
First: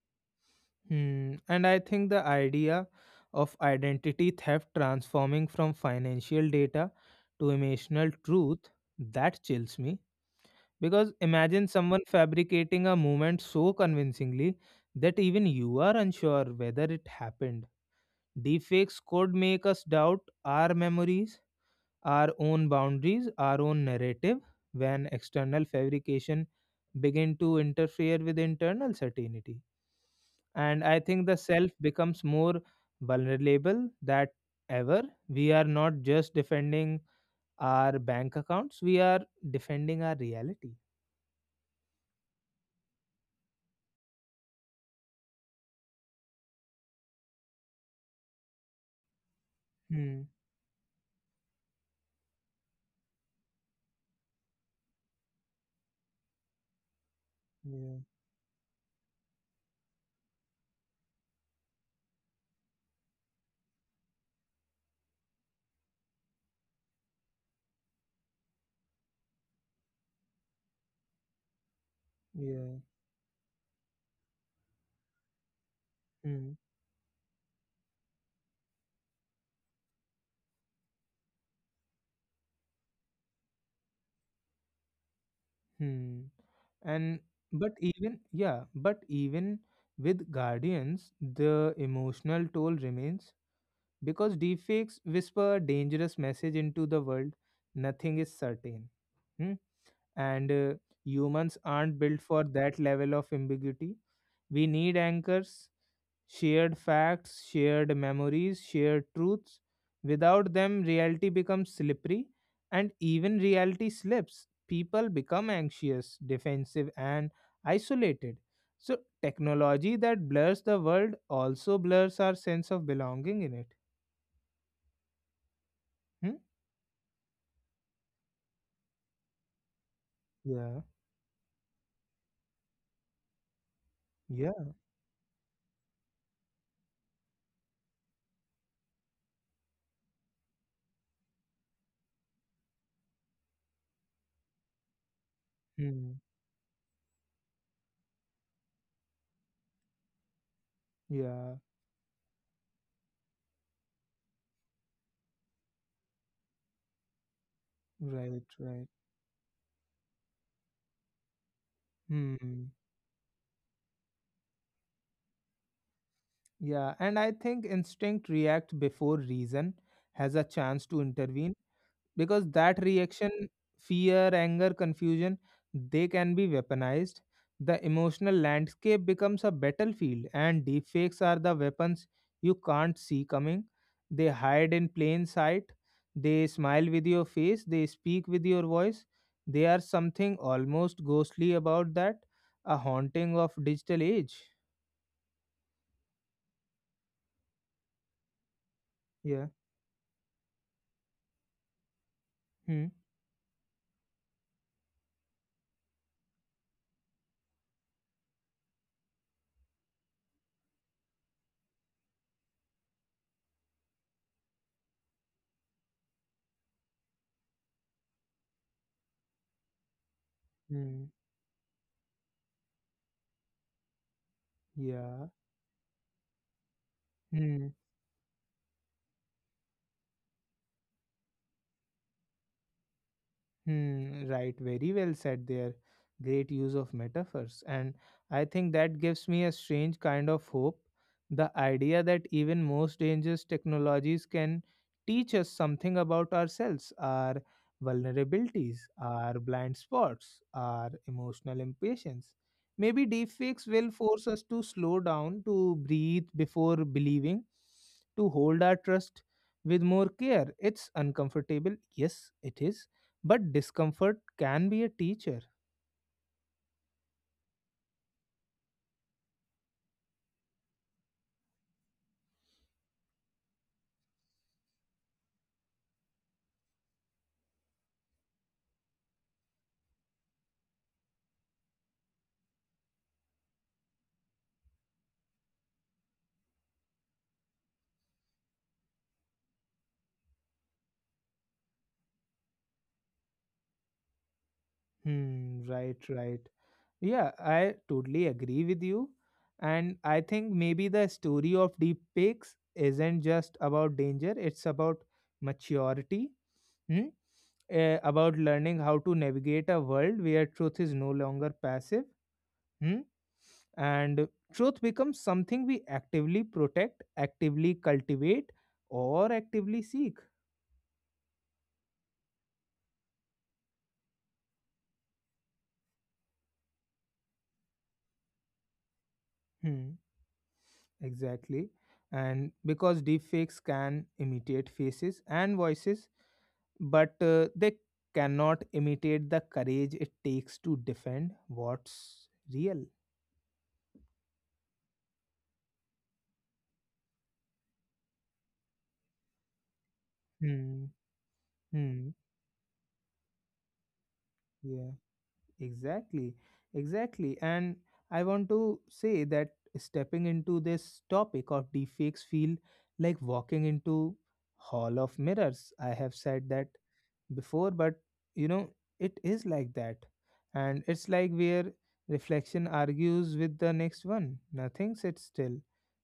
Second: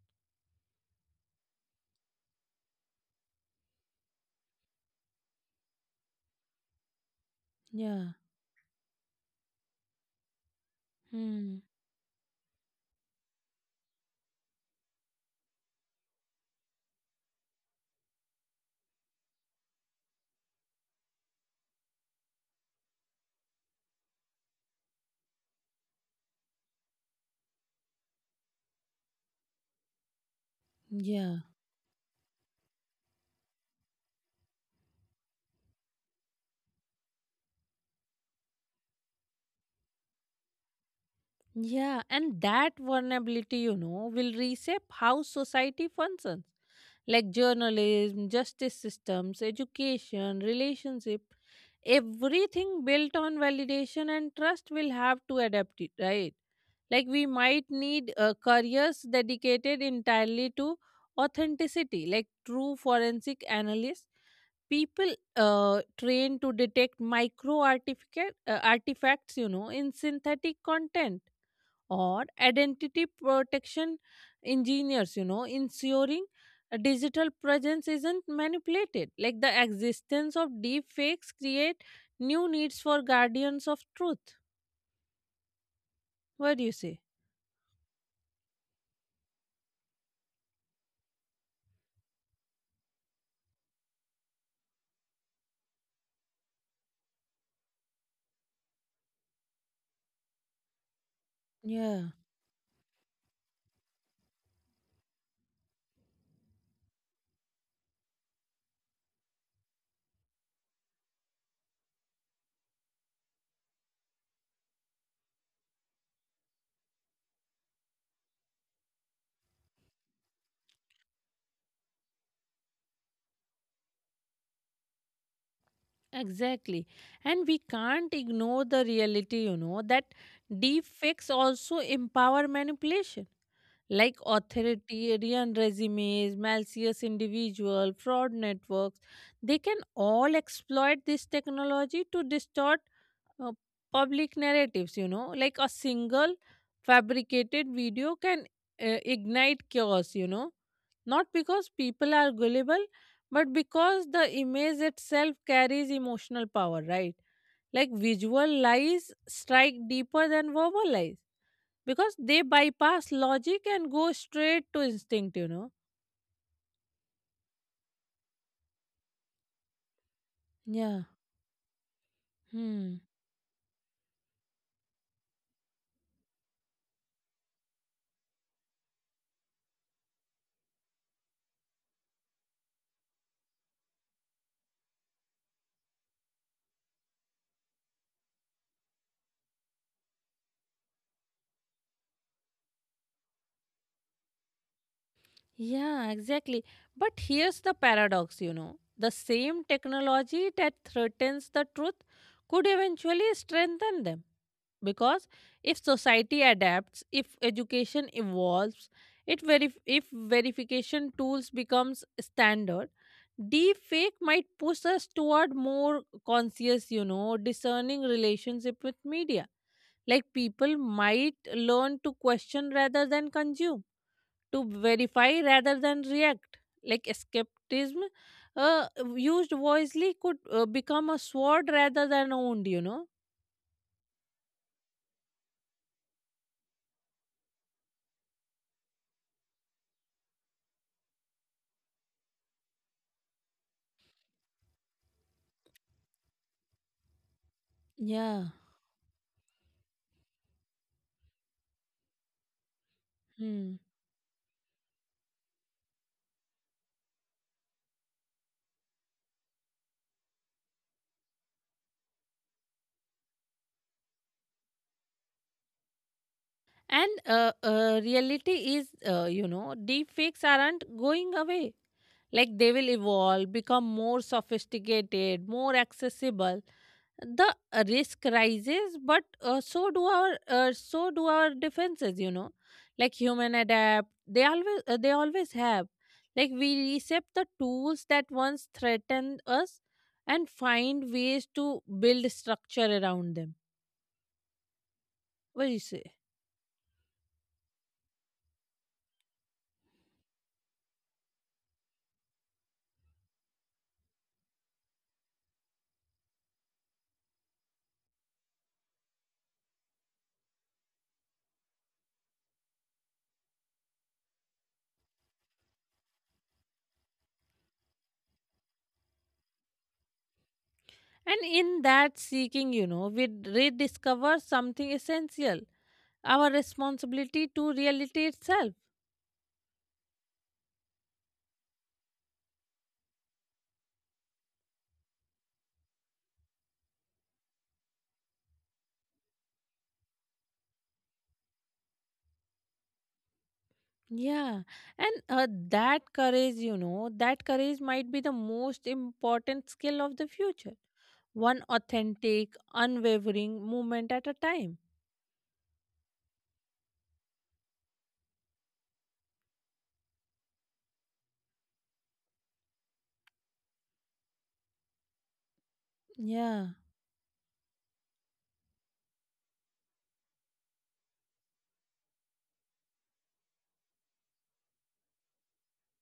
Hmm. And I think the idea of identity theft transforming from financial data to emotional Yeah. truth, that chills me. Because Hmm. imagine someone fabricating a moment so convincingly that even you are unsure whether it happened. Deepfakes could make us doubt our memories, our own boundaries, our own narrative. When external fabrication begin to interfere with internal certainty, and I think the Yeah. self becomes more vulnerable that ever. We are not just defending our bank accounts, we are defending our reality. Yeah, and that vulnerability, will reshape how society functions, like journalism, justice systems, Hmm. education, relationship. Everything built on validation and trust will have to adapt it, right? Like we might Yeah. need careers dedicated entirely to authenticity, like true forensic analysts, people trained to detect artifacts in synthetic content, or Yeah. identity protection engineers, ensuring Hmm. a digital presence isn't manipulated. Like the existence of deep fakes create new needs for guardians of truth. Hmm. What do you say? And but even with guardians the emotional toll remains, because deepfakes whisper dangerous message into the world. Nothing is certain. Hmm. And humans aren't built for that level of ambiguity. We need anchors, shared facts, shared memories, shared truths. Without them, reality becomes slippery, and even reality slips. People become anxious, defensive, and isolated. So, technology that blurs the world also blurs our sense of belonging in it. Hmm? Exactly. And we can't ignore the reality, that Yeah, deepfakes also empower manipulation, like yeah. authoritarian regimes, malicious individual, fraud networks. They can all exploit this technology to distort uh, public narratives, like a Hmm. single fabricated video can ignite chaos, not Yeah, because people are gullible, but because the image itself carries emotional power, right? Like right, visual right. lies strike deeper than verbal lies because they Hmm. bypass logic and go straight to instinct. Yeah, and I think instinct react before reason has a chance to Yeah. intervene, because that Hmm. reaction, fear, anger, confusion, they can be weaponized. The emotional landscape becomes a battlefield, and deepfakes are the weapons you can't see coming. They hide in plain sight, they smile with your face, they speak with your voice. They are something almost ghostly about that, a haunting of digital age. Yeah, exactly. But here's the paradox. The Yeah. same technology that threatens the truth could Hmm. eventually strengthen them. Because if society adapts, if education evolves, it if verification tools becomes standard, deep fake might push us toward more conscious, discerning relationship with media. Like people might learn to question rather than consume, to Yeah. verify rather than react, like Hmm. skepticism uh, used wisely could become a sword rather than wound. Hmm, right, very well said there. Great use of metaphors. And I think that gives me a strange kind of hope. The idea that even most dangerous technologies can teach us something about ourselves, our Yeah. vulnerabilities, our blind spots, our emotional impatience. Maybe deepfakes Hmm. will force us to slow down, to breathe before believing, to hold our trust with more care. It's uncomfortable, yes, it is, but discomfort can be a teacher. And reality is, deep fakes aren't going away. Like they will evolve, become more sophisticated, more accessible. The risk rises, but so do our so do our defenses. Like human adapt. They always they always have. Like we accept the tools that once threatened us, and find ways to build structure around them. Hmm, What do you right, say? right. Yeah, I totally agree with you. And I think maybe the story of deep fakes isn't just about danger, it's about maturity, hmm? About learning how to navigate a world where truth is no longer passive. Hmm? And truth becomes something we actively protect, actively cultivate, or actively seek. And in that seeking, you know, we rediscover something essential, our responsibility to reality itself. Hmm. Exactly. And because deepfakes can imitate faces and voices, but they cannot imitate the courage it takes to defend what's real. Yeah. And that courage, you know, that courage might be the most important skill of the future. Hmm. One Hmm. authentic, unwavering movement at a time. Yeah. Exactly. Exactly. And I want to say that stepping into this topic of deepfakes feel like walking into hall of mirrors. I have said that Yeah. before, but you know it is like that, and it's like where reflection argues with the next one. Nothing sits still,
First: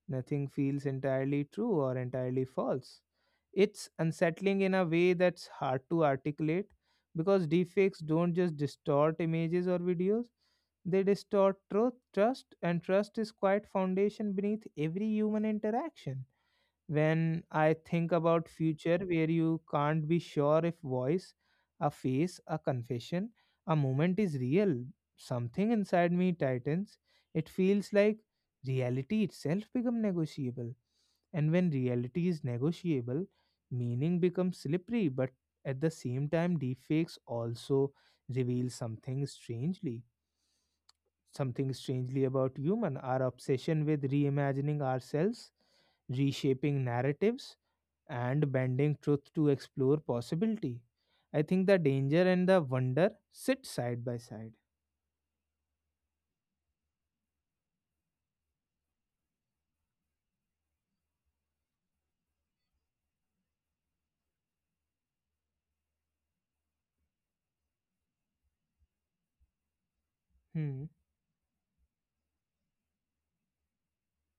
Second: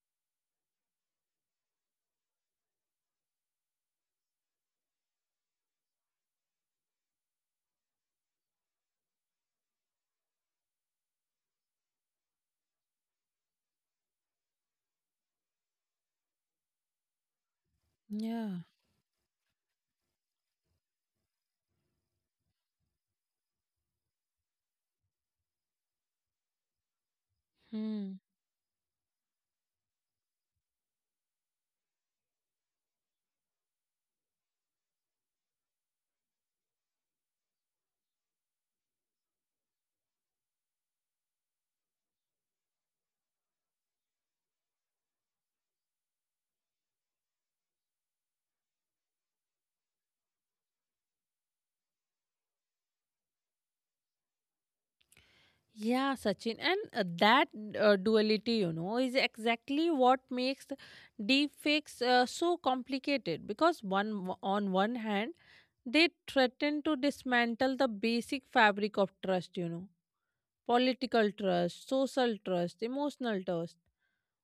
nothing feels entirely true or entirely false. It's unsettling in a way that's hard to articulate, because deepfakes don't just distort images or videos, they distort truth, trust, and trust is quite foundation beneath every human interaction. When I think about Yeah. future where you can't be sure if voice, a face, a confession, a moment is real, something inside me tightens. It feels like Hmm. reality itself become negotiable, and when reality is negotiable, meaning becomes slippery. But at the same time, deepfakes also reveal something strangely, something strangely about human, our obsession with reimagining ourselves, reshaping narratives, and bending truth to explore possibility. I think the danger and the wonder sit side by side. Yeah, Sachin, and that duality, you know, is exactly what makes deepfakes so complicated. On one hand, they threaten to dismantle the basic fabric of trust, you know, Hmm. political trust, social trust, emotional trust.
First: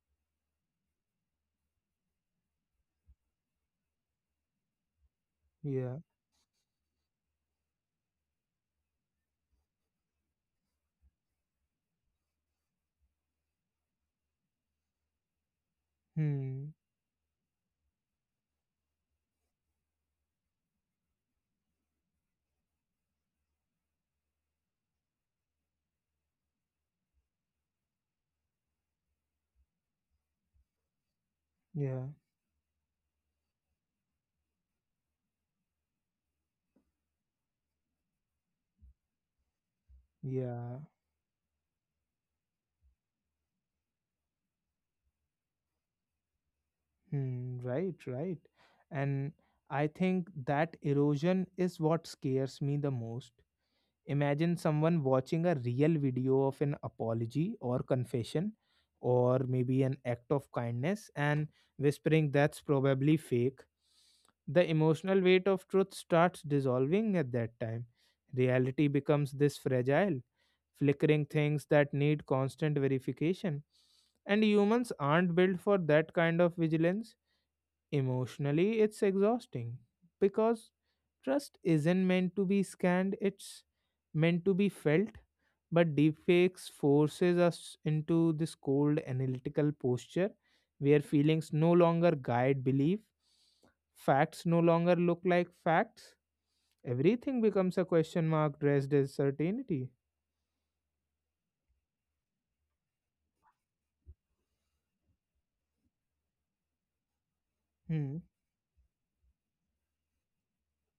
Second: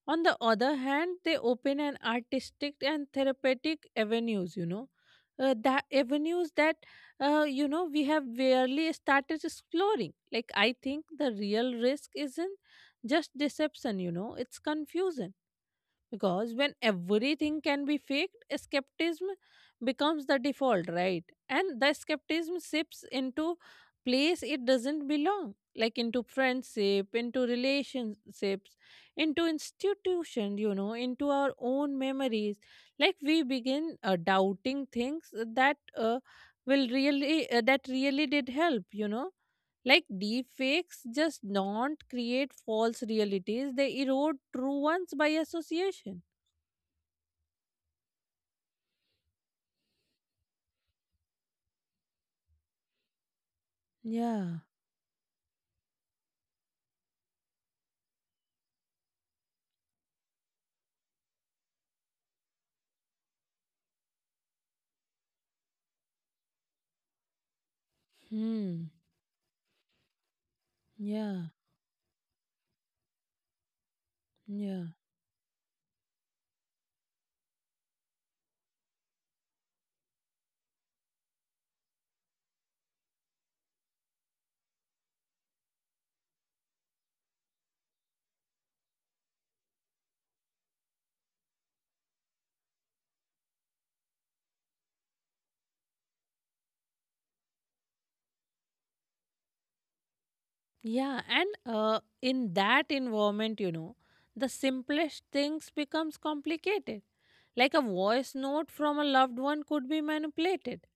On the other hand, they open an artistic and therapeutic avenues, you know, uh, that Yeah. avenues that, you know, we have barely started exploring. Like, I think the real risk isn't just deception, you know, it's confusion, because Hmm. when everything can be faked, skepticism becomes the default, right? And the skepticism shifts into place it doesn't belong, like into friendship, into relationships, into institution, you know, into our own Yeah. memories. Like we begin doubting things that will really that really did help, you know. Like deep Yeah. fakes just don't create false realities; they erode true ones by association. Hmm. Right. Right. And I think that erosion is what scares me the most. Imagine Yeah. someone watching a real video of an apology or confession or maybe an act of kindness, and whispering that's probably fake. The emotional weight of truth starts dissolving at that time. Reality Hmm. becomes this fragile, flickering Yeah. things that need constant verification. And humans Yeah. aren't built for that kind of vigilance. Emotionally, it's exhausting, because trust isn't meant to be scanned, it's meant to be felt. But deepfakes forces us into this cold analytical posture where feelings no longer guide belief, facts no longer look like facts. Everything becomes a question mark dressed as certainty. Yeah. And in that environment, you know, the simplest things becomes complicated. Like a Hmm. voice note from a loved one could be manipulated.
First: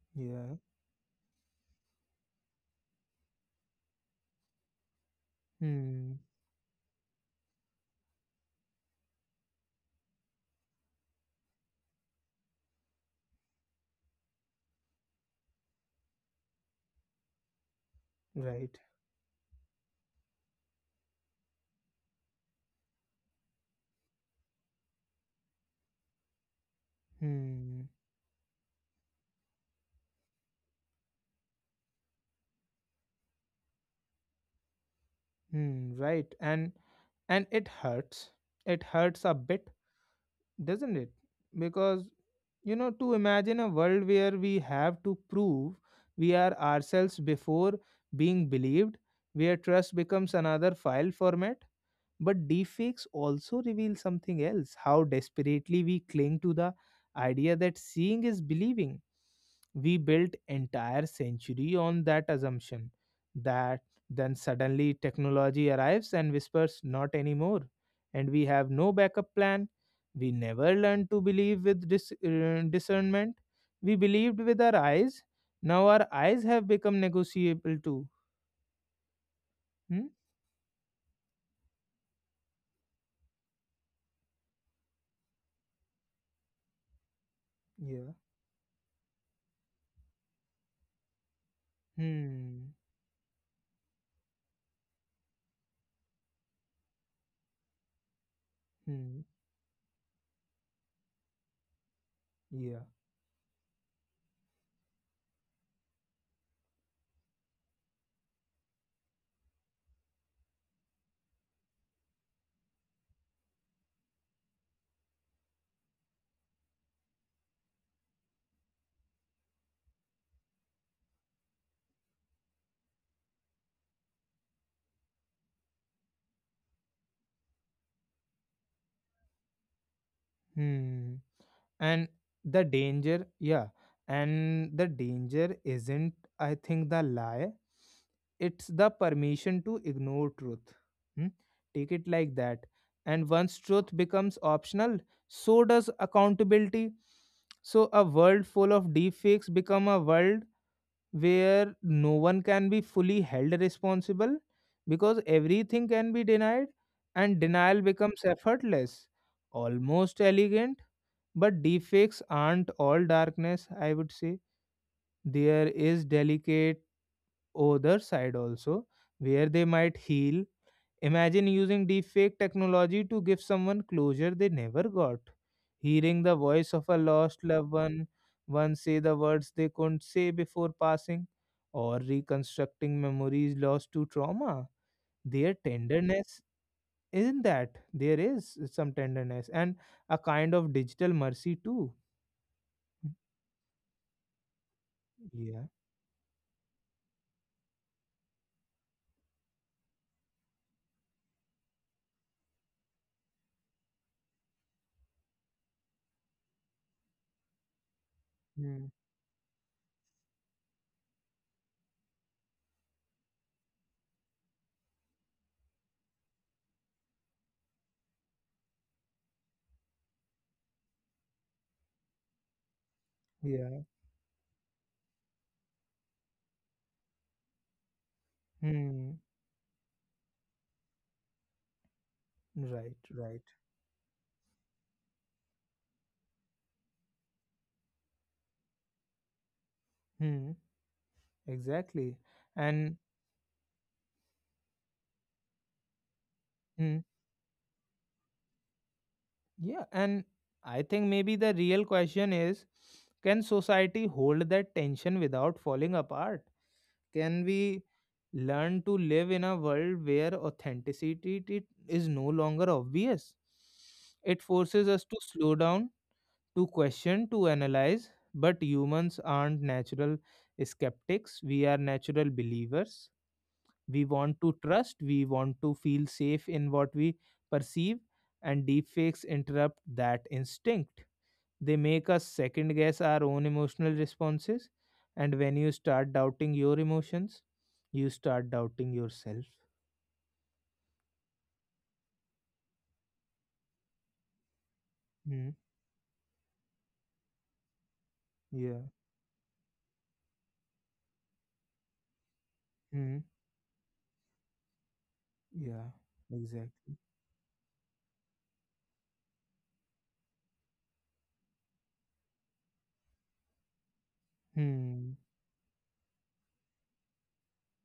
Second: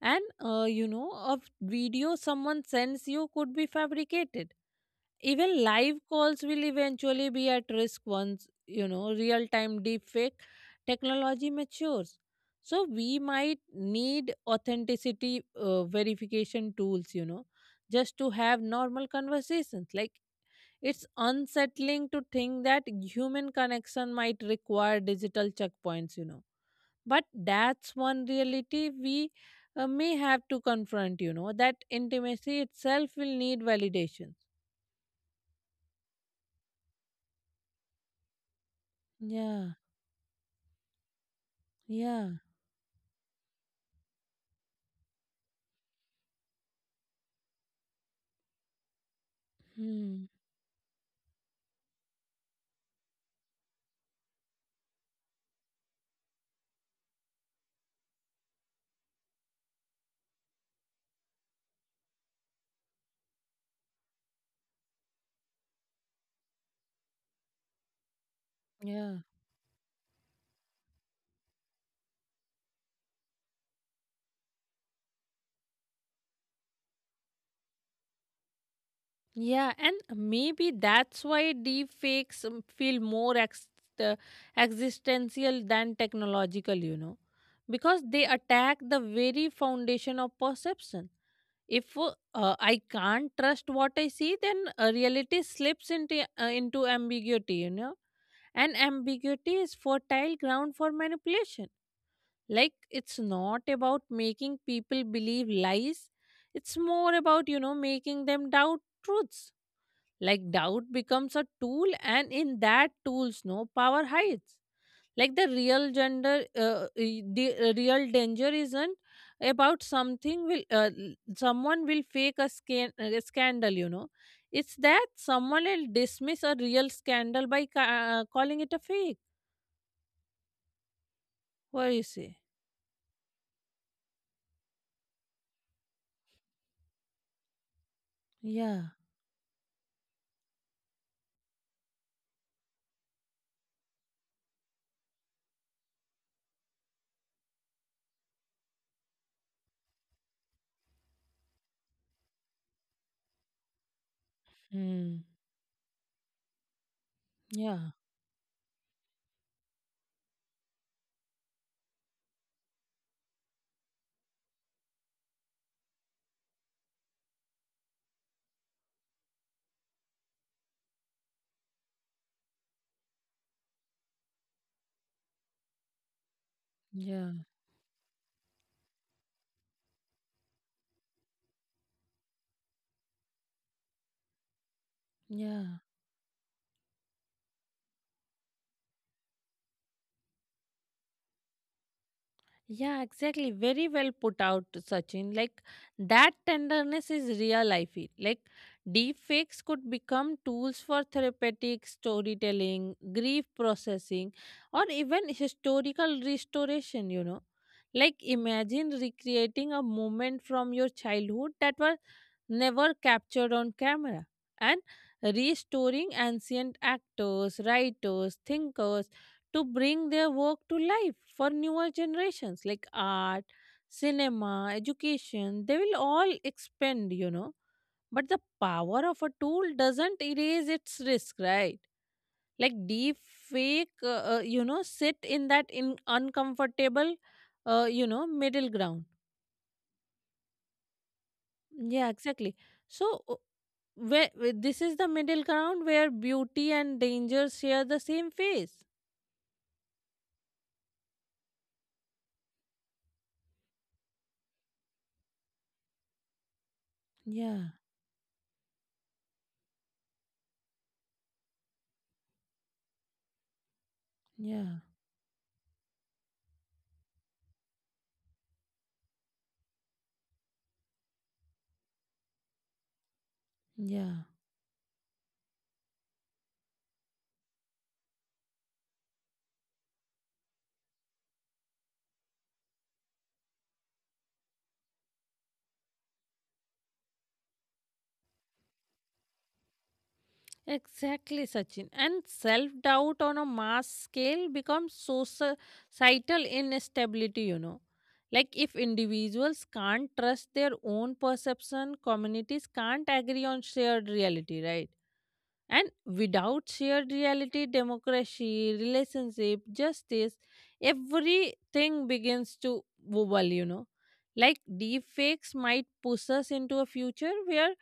And Yeah. You know, a video someone sends you could be fabricated. Even live Hmm. calls will eventually be at risk once, you know, real time deepfake technology matures. So we might need authenticity verification tools, you know, just to have Right. normal conversations. Like it's unsettling to think that human connection might require digital checkpoints, you know. But Hmm. that's one reality we may have to confront, you know, that intimacy itself will need validation. Hmm. Right. And it hurts. It hurts a bit, Yeah, doesn't it? Because, yeah. you know, to imagine a world where we have to prove we are ourselves before being believed, where trust Hmm. becomes another file format. But deepfakes also reveal something else, how desperately we cling to the idea that seeing is believing. We built entire century on that assumption, that then suddenly technology arrives and whispers not anymore, and we have no Yeah. backup plan. We never learned to believe with discernment. We believed with our eyes, now our eyes have become negotiable too. Yeah. And Hmm? maybe that's why deepfakes feel more uh, existential than technological, you know, because Yeah. they attack the very foundation of perception. If Hmm. I can't trust what I see, then reality slips into ambiguity, you know, and Hmm. ambiguity is fertile ground for manipulation. Like Yeah. it's not about making people believe lies, it's more about, you know, making them doubt truths. Like doubt becomes a tool, and in that tools no power hides. Like the real gender e- the real danger isn't about something will someone will a scandal, you know. It's that someone will dismiss a real scandal by calling it a fake. Hmm. What do you And say? the danger, yeah. And the danger isn't, I think, the lie. It's Yeah. the permission to ignore truth. Hmm? Take it like that. And once truth becomes optional, so does accountability. So a world full of deepfakes become a world where no one can be fully held responsible, because Hmm. everything can be denied, and Yeah, denial becomes effortless, almost elegant. But deepfakes aren't all darkness, I would say. There is delicate other side also, where they might heal. Imagine using deepfake technology to give someone closure they never got. Hearing the voice of a yeah. lost loved one, one say the words they couldn't say before passing, or reconstructing memories lost to trauma. Their Yeah. tenderness isn't that. There is some tenderness and a kind of digital mercy too. Yeah, exactly. Very well put out, Sachin. Like Yeah. that tenderness is real, I feel. Like deep fakes could become tools for therapeutic storytelling, grief processing, or even historical restoration, you know. Like Hmm. imagine recreating a moment from your childhood that was never captured on camera, and restoring ancient actors, writers, thinkers to bring their work to life for newer generations. Like art, Yeah. cinema, education. They will all expand, you know. But the power Hmm. of a tool doesn't erase its risk, right? Like Right. deep Right. fake, uh, uh, you know, sit in that in uncomfortable, you know, middle ground. Hmm. Yeah, Exactly. exactly. And So this is the middle ground where beauty hmm. and danger share the same face. Yeah. And I think maybe the real question is, can society hold that tension without falling apart? Can Yeah, we learn to live in a world where is no longer obvious? It yeah, forces us to slow down, to question, to analyze. But humans aren't natural skeptics. We are natural believers. We yeah. want to trust, we want to feel safe in what we perceive, and deepfakes interrupt that instinct. They make us second guess our own emotional responses, and when you start doubting your emotions, you start doubting yourself. Exactly, Sachin. And self doubt on a mass scale becomes Mm, societal instability, you know. Like, if yeah. individuals can't trust their own perception, communities can't Mm, agree on shared reality, right? yeah, And without exactly. shared reality, democracy, relationship, justice, everything begins to wobble, you know. Like Hmm. deepfakes might push us into a future where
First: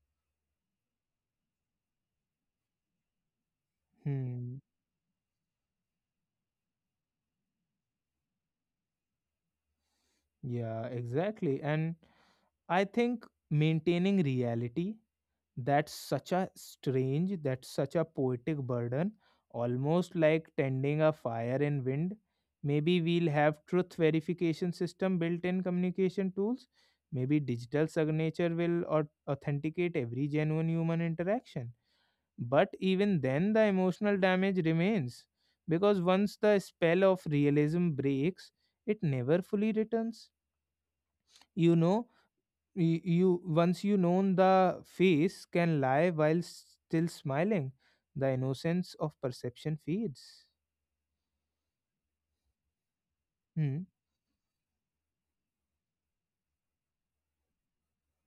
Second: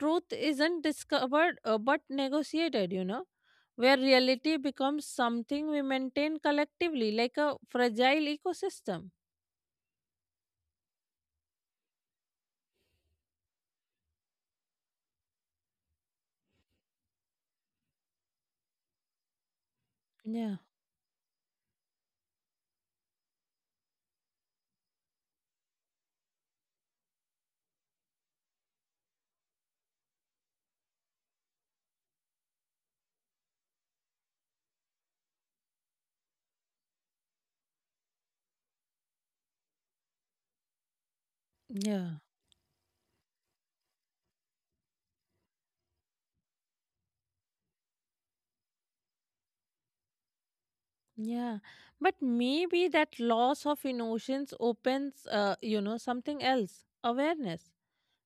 truth isn't discovered but negotiated, you know, where Hmm, reality becomes something we maintain collectively, like a fragile ecosystem. yeah, exactly. And I think maintaining reality, that's such a strange, that's such a poetic burden, almost like Yeah, tending a fire in wind. Maybe we'll have truth verification system built in communication tools. Maybe digital signature will authenticate every genuine human interaction. But even then, the emotional damage remains, because once the spell of realism breaks, it never fully returns. You know, yeah, you once you know the face can lie while still smiling, the innocence of perception fades. yeah. But maybe that loss of Hmm. emotions opens, you know, something else awareness.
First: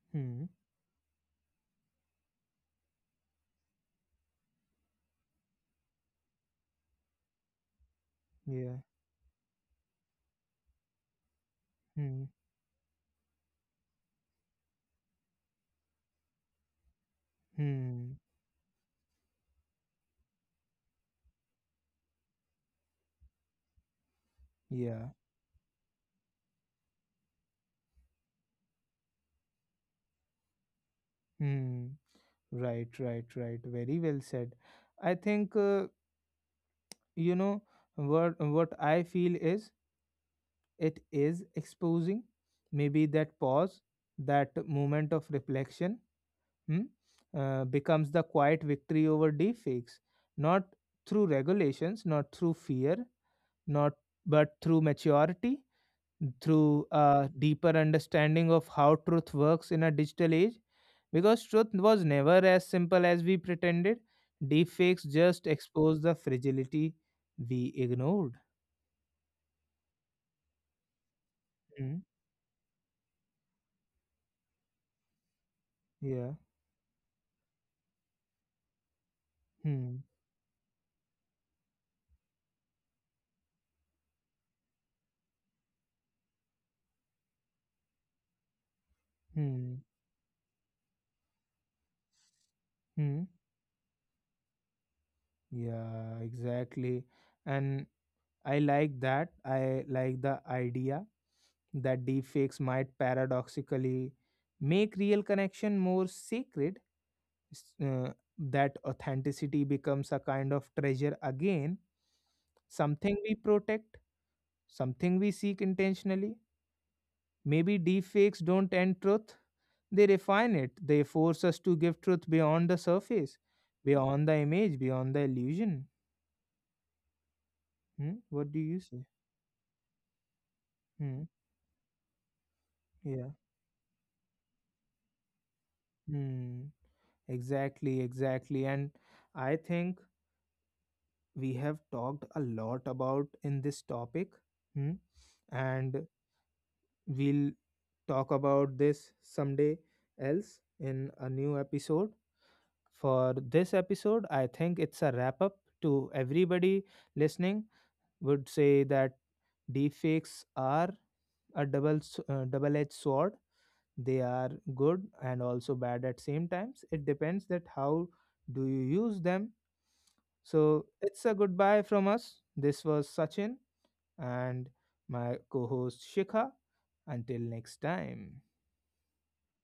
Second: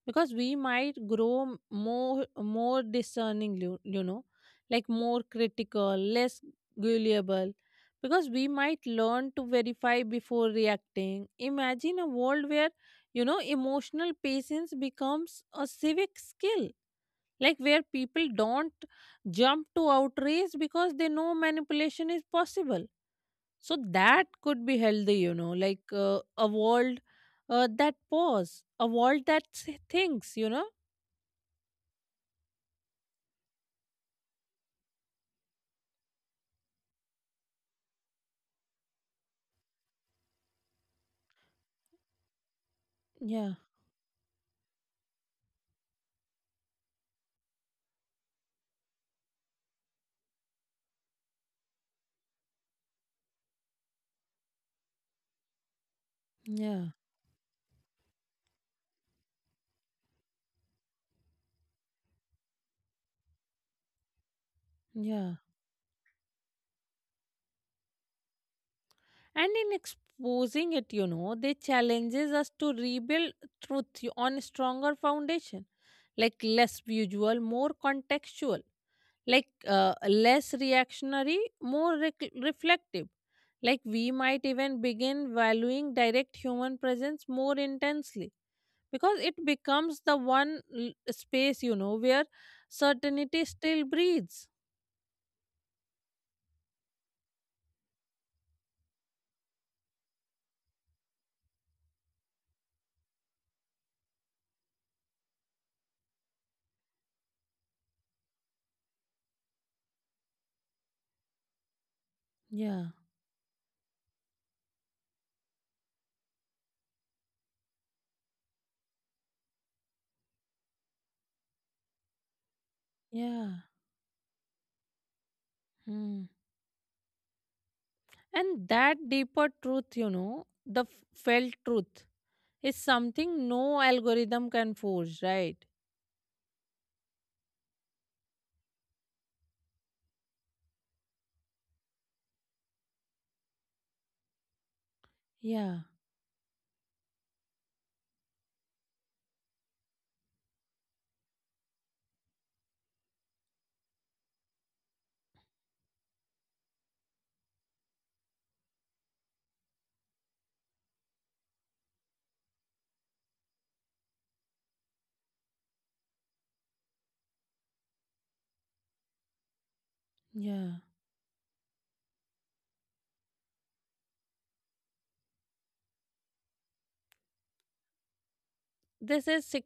Because we Hmm. might grow more more discerning, you know, like more critical, less gullible, because we Yeah. might learn to verify before reacting. Imagine a Hmm. world where, you know, emotional patience becomes a civic skill, like where Hmm. people don't jump to outrage because they know manipulation is possible. So that could be Yeah. healthy, you know, like a world that pause, a world that thinks, you know. Hmm. Right, right, right, very well said. I think you know, what I feel is it is exposing maybe that Yeah, pause, that moment of reflection, hmm, becomes the quiet victory over deepfakes, not through regulations, not through fear, not but through maturity, through yeah, a deeper understanding of how truth works in a digital age. Because truth was never as simple as we pretended, deepfakes yeah. just exposed the fragility we ignored. And in exposing it, you know, they Hmm. challenges us to rebuild truth on stronger foundation, Yeah. like less visual, more contextual, like Hmm. Less reactionary, more reflective. Like we might even begin valuing direct human presence more intensely because it Hmm. becomes the one space, you know, where Hmm. certainty still breathes. Yeah. Exactly. And I like that. I like the idea that deepfakes might paradoxically make real connection more sacred, s- uh, that authenticity becomes a kind of treasure again, Yeah, something we protect, something we seek intentionally. Maybe deepfakes don't end truth, they refine it, they force us to give truth beyond the surface, yeah. beyond the image, beyond the illusion. Hmm. Hmm? What do And you that say? deeper truth, you know, the Hmm. felt truth, is Yeah. something no algorithm can force, right? Hmm. Exactly, exactly. And I think we have talked a lot about in this topic, hmm, Yeah, and we'll talk about this someday else in a new episode. For this episode, I think it's a wrap up. To everybody listening, would say that deepfakes are a double edged sword. They are good and also bad at same times. It depends that how do you use them. yeah. So it's a goodbye from us. This was Sachin and my co-host Shikha. Until next time. This is